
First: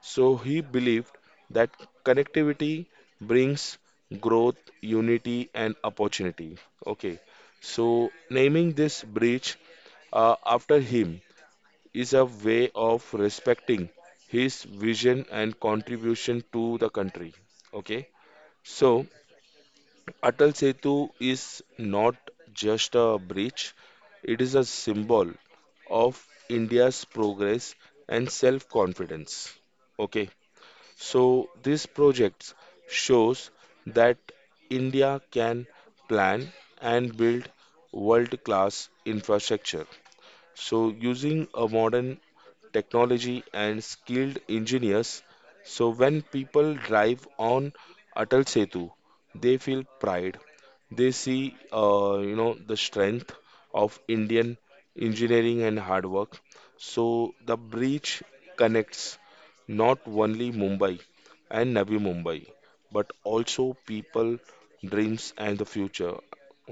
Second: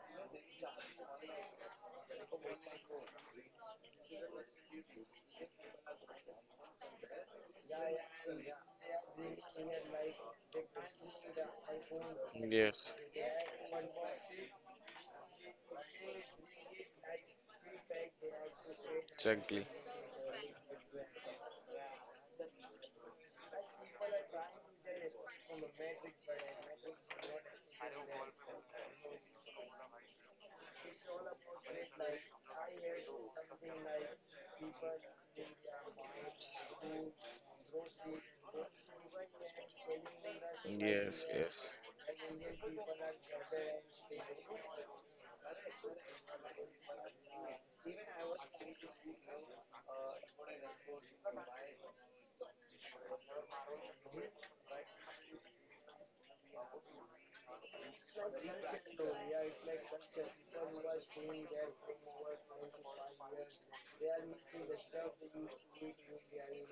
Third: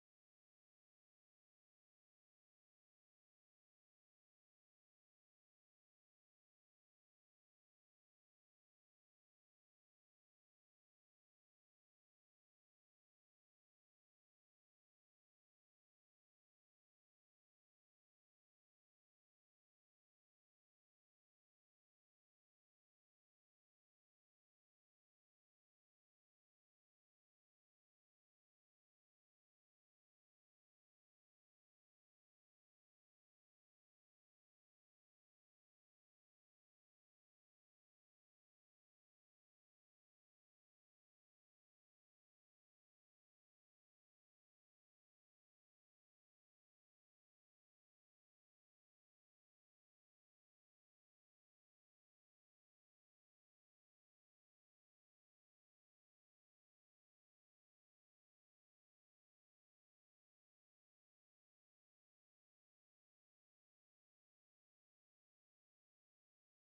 Speaker 1: So, he believed that connectivity brings growth, unity, and opportunity. Okay, so naming this bridge uh, after him is a way
Speaker 3: Yes,
Speaker 1: of respecting his vision and contribution to the country. Okay, so
Speaker 3: exactly.
Speaker 1: Atal Setu is not just a bridge, it is a symbol of India's progress and self confidence. Okay, so this project shows that India can plan and build world class infrastructure, so
Speaker 3: Yes,
Speaker 1: using a
Speaker 3: yes.
Speaker 1: modern technology and skilled engineers, so when people drive on Atal Setu, they feel pride. They see, uh, you know, the strength of Indian engineering and hard work. So the bridge connects not only Mumbai and Navi Mumbai, but also people, dreams, and the future.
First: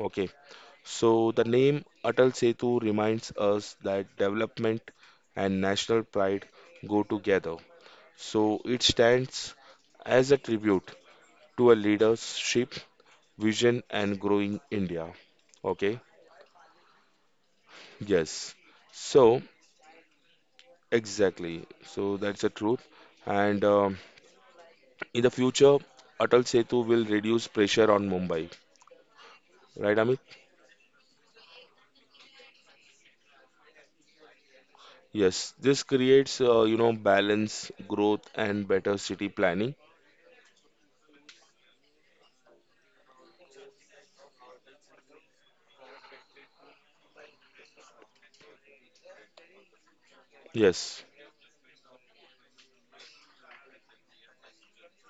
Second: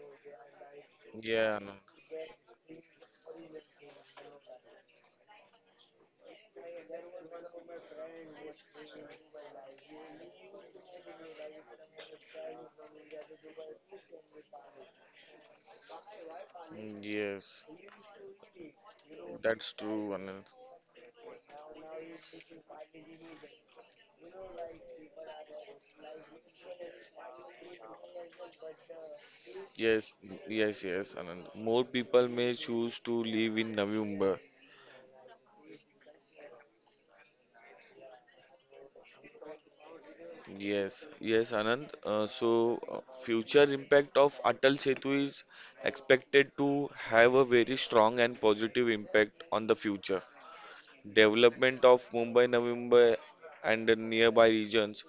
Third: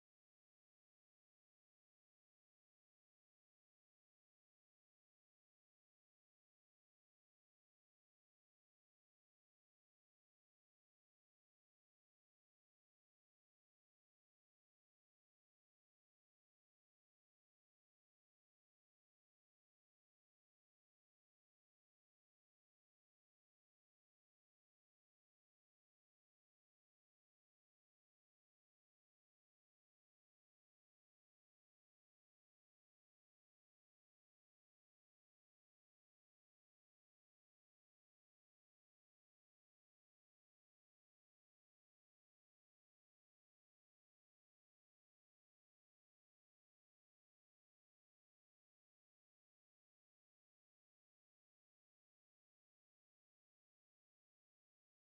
Speaker 1: Okay, so the
Speaker 3: Yeah,
Speaker 1: name
Speaker 3: Anand.
Speaker 1: Atal Setu reminds us that development and national pride go together. So, it stands as a tribute to a leadership, vision, and growing India. Okay,
Speaker 3: Mm, yes,
Speaker 1: yes. So,
Speaker 3: that's true, Anand.
Speaker 1: exactly. So, that's the truth. And um, in the future, Atal Setu will reduce pressure on Mumbai. Right,
Speaker 3: Yes,
Speaker 1: Amit?
Speaker 3: yes, yes, Anand. More people may choose to live in Navi.
Speaker 1: Yes, this creates, uh, you know, balance, growth, and better city planning.
Speaker 3: Yes, yes, Anand. Uh, so, uh, future impact of Atal Setu is expected to have a very strong and positive impact on the future
Speaker 1: Yes.
Speaker 3: development of Mumbai, Navi Mumbai, and the nearby regions.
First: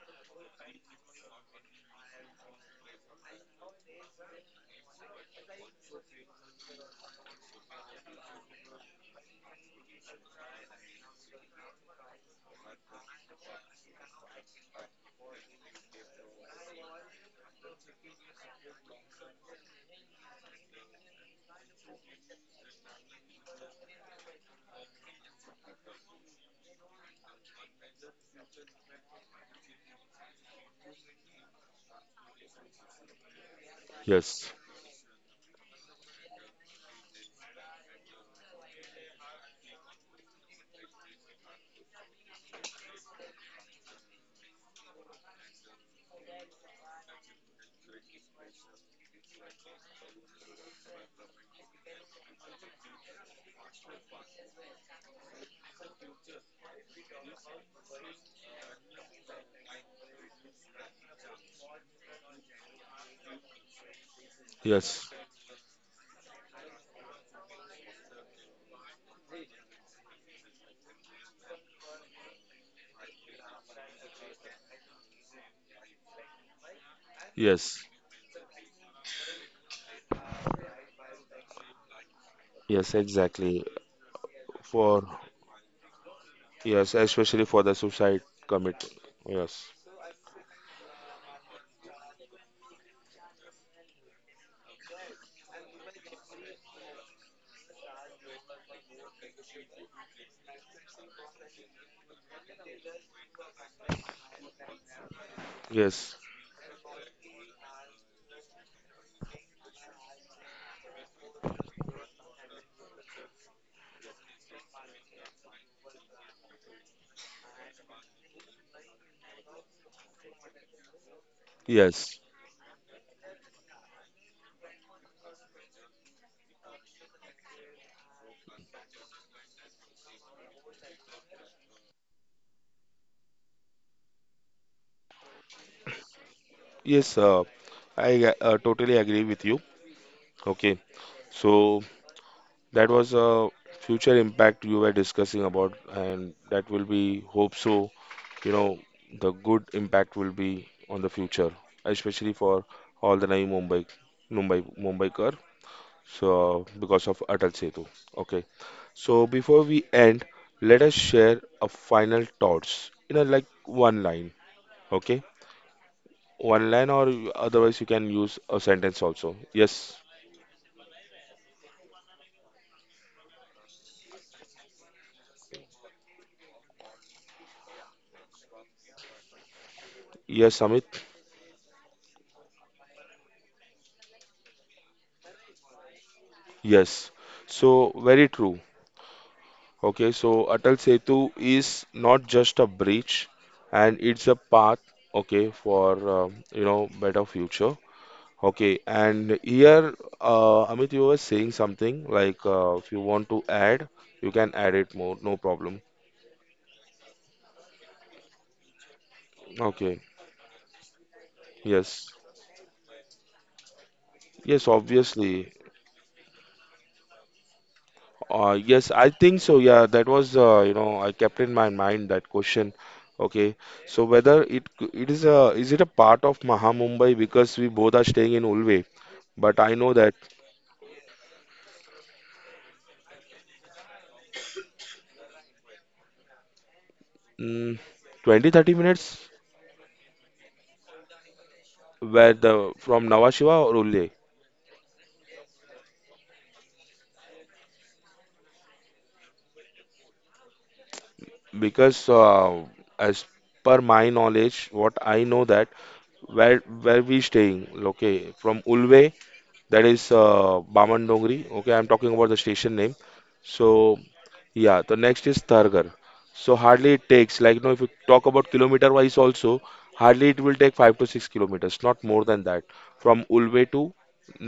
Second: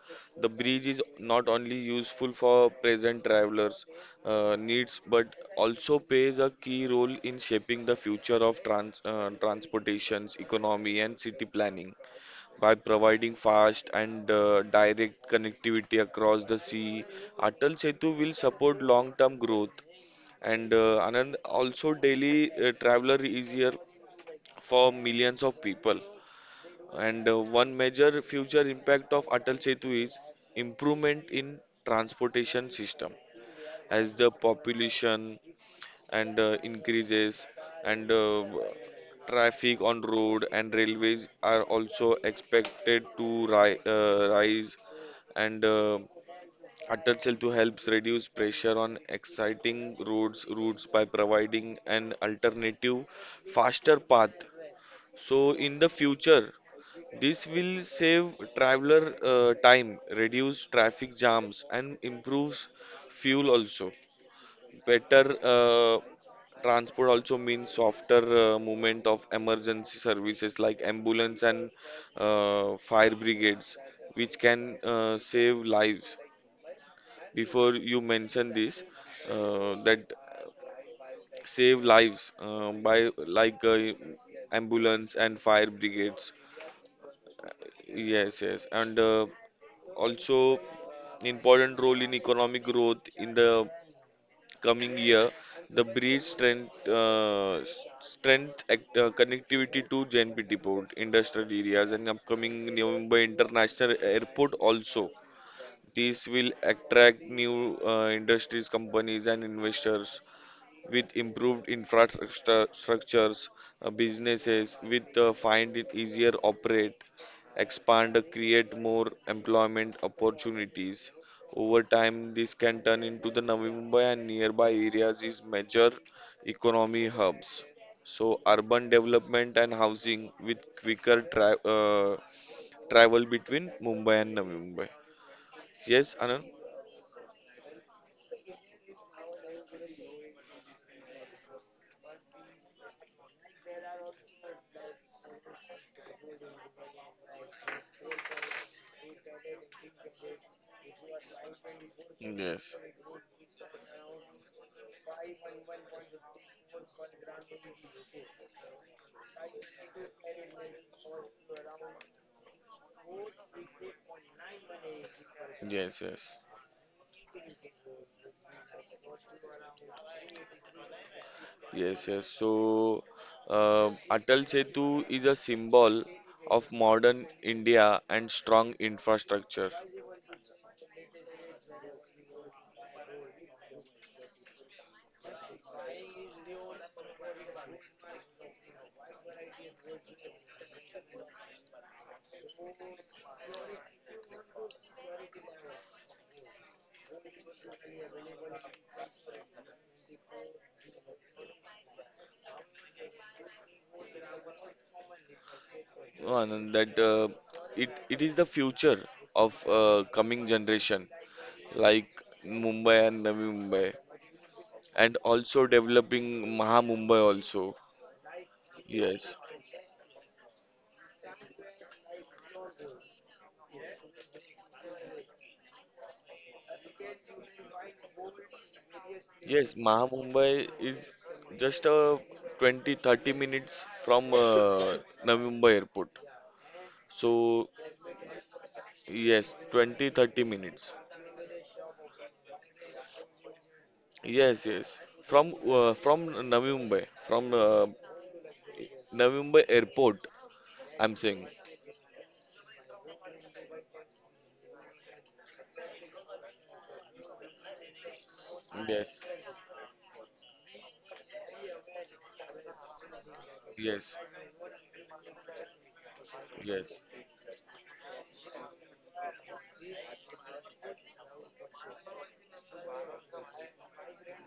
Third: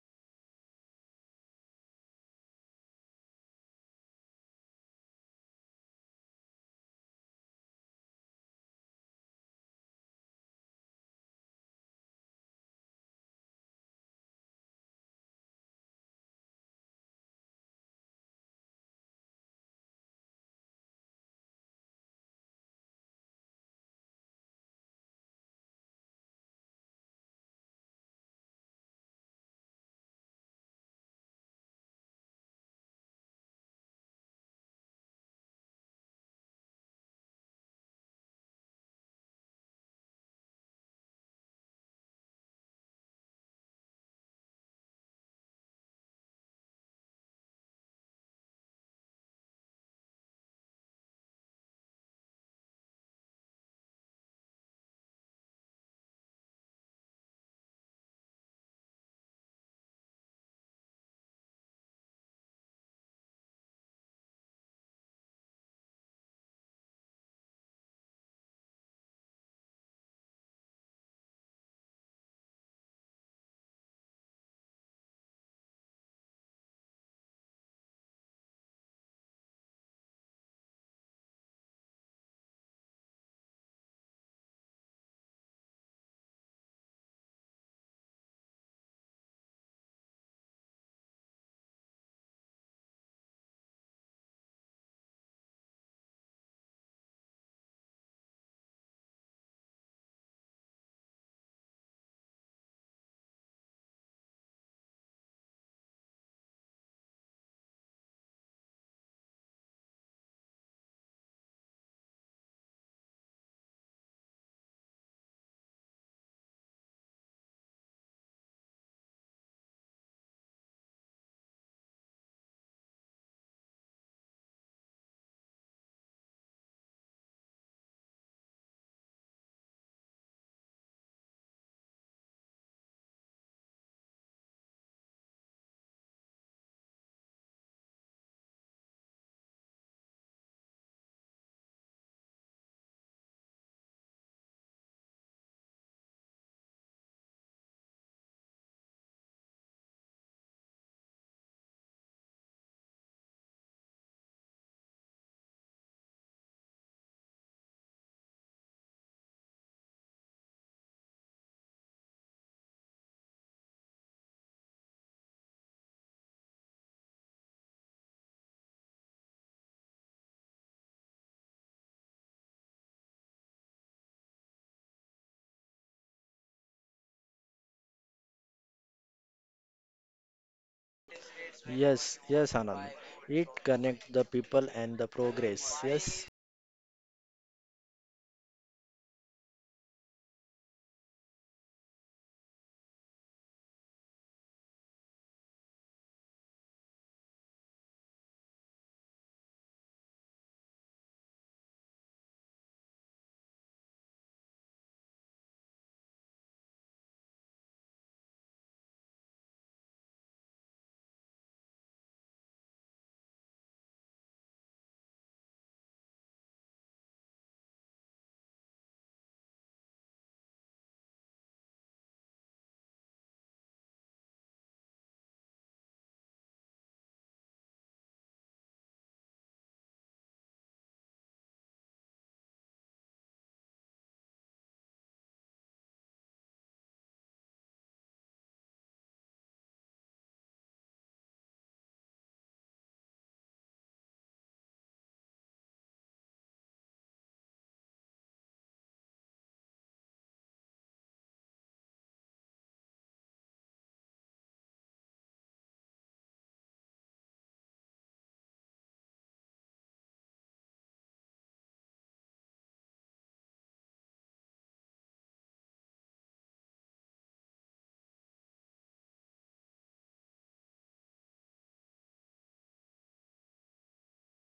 Speaker 3: The bridge is not only useful for present travelers' uh, needs but also plays a key role in shaping the future of trans- uh, transportations, economy, and city planning by providing fast and uh, direct connectivity across the sea. Atal Setu will support long-term growth and uh, Anand also daily uh, traveler easier for millions of people. And uh, one major future impact of Atal Setu is improvement in transportation system as the
Speaker 1: Yes,
Speaker 3: population and uh, increases and uh, traffic on road and railways are also expected to ri- uh, rise and uh, Atal Setu helps reduce pressure on exciting roads routes by providing an alternative faster path. So in the future, this will save traveler uh, time, reduce traffic jams, and improves fuel also.
Speaker 1: yes,
Speaker 3: Better uh, transport also means softer uh, movement of emergency services like ambulance and uh, fire brigades, which can uh, save lives. Before
Speaker 1: yes,
Speaker 3: you mention this, uh, that save lives uh,
Speaker 1: yes,
Speaker 3: by like
Speaker 1: exactly.
Speaker 3: uh,
Speaker 1: For
Speaker 3: ambulance and fire brigades.
Speaker 1: yes, especially for the suicide
Speaker 3: Yes, yes,
Speaker 1: commit.
Speaker 3: and uh,
Speaker 1: Yes,
Speaker 3: also. Important role in economic growth in the coming year. The bridge strength, uh, s- strength act, uh, connectivity to J N P T port, industrial areas, and upcoming New Mumbai International Airport also.
Speaker 1: yes,
Speaker 3: This will attract new uh, industries, companies, and investors with improved infrastructure structures, uh, businesses with uh, find it easier operate expand, uh, create more employment opportunities. Over
Speaker 1: yes,
Speaker 3: time, this can turn into the Navi Mumbai and nearby areas is major economy hubs. So, urban development and housing with quicker tra- uh, travel between Mumbai and Navi Mumbai. Yes, Anand?
Speaker 1: yes. Uh, I uh, totally agree with you. Okay, so that was a future impact you were discussing about, and that will be hope so. You know, the good impact will be on the future, especially for
Speaker 3: Yes,
Speaker 1: all the new Mumbai, Mumbai, Mumbaikar. So because of Atal Setu. Okay. So before we end, let us share a final thoughts in a like one line, okay?
Speaker 3: yes, yes.
Speaker 1: One line or you- otherwise you can use a sentence also. Yes,
Speaker 3: Yes, yes. So, uh, Atal Setu is a symbol of modern India and strong infrastructure.
Speaker 1: yes, Amit,
Speaker 2: yes, yes, Anand. It connect the people and the progress. Yes,
Speaker 1: yes. So very true. Okay, so Atal Setu is not just a bridge, and it's a path. Okay, for um, you know better future. Okay, and here uh, Amit, you were saying something like uh, if you want to add, you can add it more, no problem.
Speaker 3: No, Anand, that uh, it it is the future of
Speaker 1: Okay.
Speaker 3: uh, coming generation, like
Speaker 1: Yes,
Speaker 3: Mumbai and Navi Mumbai,
Speaker 1: yes,
Speaker 3: and
Speaker 1: obviously.
Speaker 3: also developing Maha Mumbai also.
Speaker 1: Uh, yes, I
Speaker 3: Yes,
Speaker 1: think so. Yeah, that was uh, you know, I kept in my mind that question. Okay, so whether it c- it is a, is it a part of Maha Mumbai, because we both are staying in Ulve, but I
Speaker 3: yes.
Speaker 1: know
Speaker 3: Maha
Speaker 1: that.
Speaker 3: Mumbai is just a twenty thirty minutes from uh, Navi Mumbai airport. So
Speaker 1: Mm, twenty thirty minutes,
Speaker 3: yes, twenty thirty minutes.
Speaker 1: where the from Nhava Shiva or Ulve,
Speaker 3: Yes, yes. From uh, from Navi Mumbai, from uh, Navi Mumbai airport, I'm saying.
Speaker 1: because uh, as per my knowledge, what I know that, where where we staying. Okay, from Ulve.
Speaker 3: Yes,
Speaker 1: That is uh, Baman Dongri. Okay, I'm talking about the station name. So
Speaker 3: yes,
Speaker 1: yeah, the next is Thargar. So hardly
Speaker 3: yes.
Speaker 1: it takes like you know, if you talk about kilometer wise also, hardly it will take five to six kilometers, not more than that, from Ulve to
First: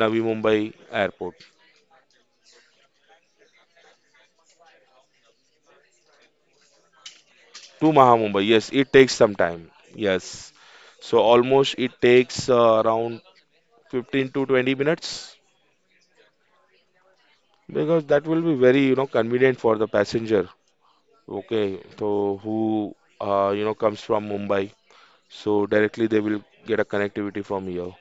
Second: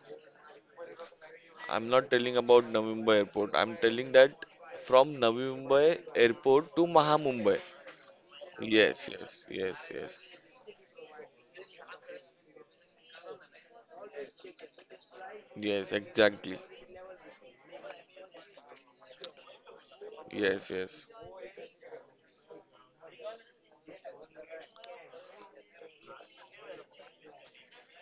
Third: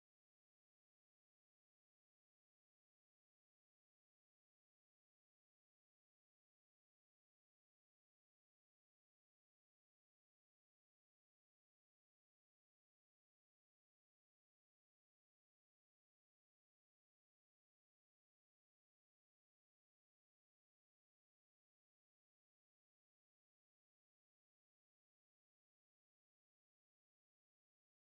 Speaker 1: Navi Mumbai Airport
Speaker 3: I'm not telling about Navi Mumbai airport. I'm telling that from Navi Mumbai airport to Maha Mumbai.
Speaker 1: to Maha Mumbai. Yes, it
Speaker 3: Yes,
Speaker 1: takes
Speaker 3: yes,
Speaker 1: some time.
Speaker 3: yes, yes.
Speaker 1: Yes, so almost it takes uh, around fifteen to twenty minutes,
Speaker 3: Yes, exactly.
Speaker 1: because that will be very you know convenient for the passenger.
Speaker 3: Yes, yes.
Speaker 1: Okay, so who uh, you know, comes from Mumbai, so directly they will get a connectivity from here.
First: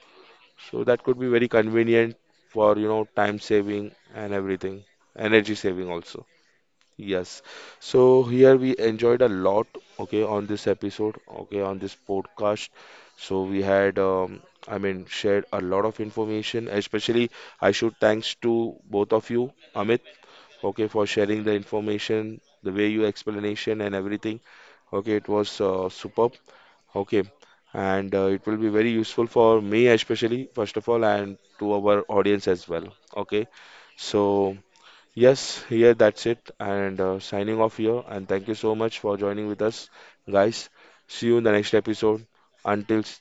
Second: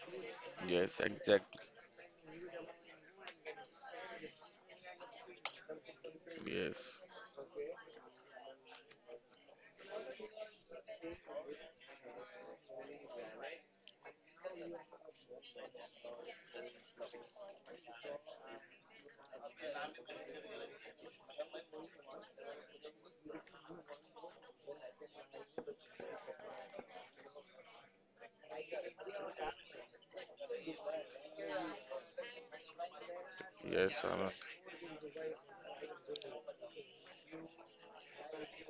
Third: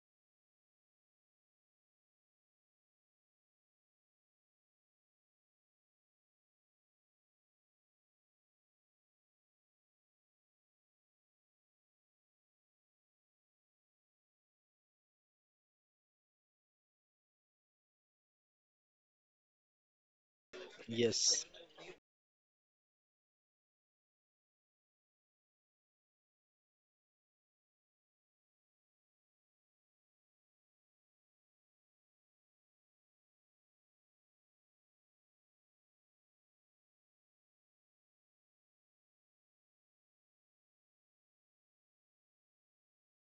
Speaker 1: So
Speaker 3: Yes,
Speaker 1: that could be very
Speaker 3: exact.
Speaker 1: convenient for you know time saving and everything, energy saving also.
Speaker 3: Yes.
Speaker 1: Yes. So here we enjoyed a lot, okay, on this episode, okay, on this podcast. So we had, um, I mean, shared a lot of information, especially I should thanks to both of you, Amit, okay, for sharing
Speaker 2: yes.
Speaker 1: the information, the way you explanation and everything. Okay, it was uh, superb. Okay, and uh, it will be very useful for me especially, first of all, and to our audience as well. Okay,
Speaker 3: Yes, Anand.
Speaker 1: so yes, here that's it, and uh, signing off here. And thank you so much for joining with us, guys. See you in the next episode. Until s-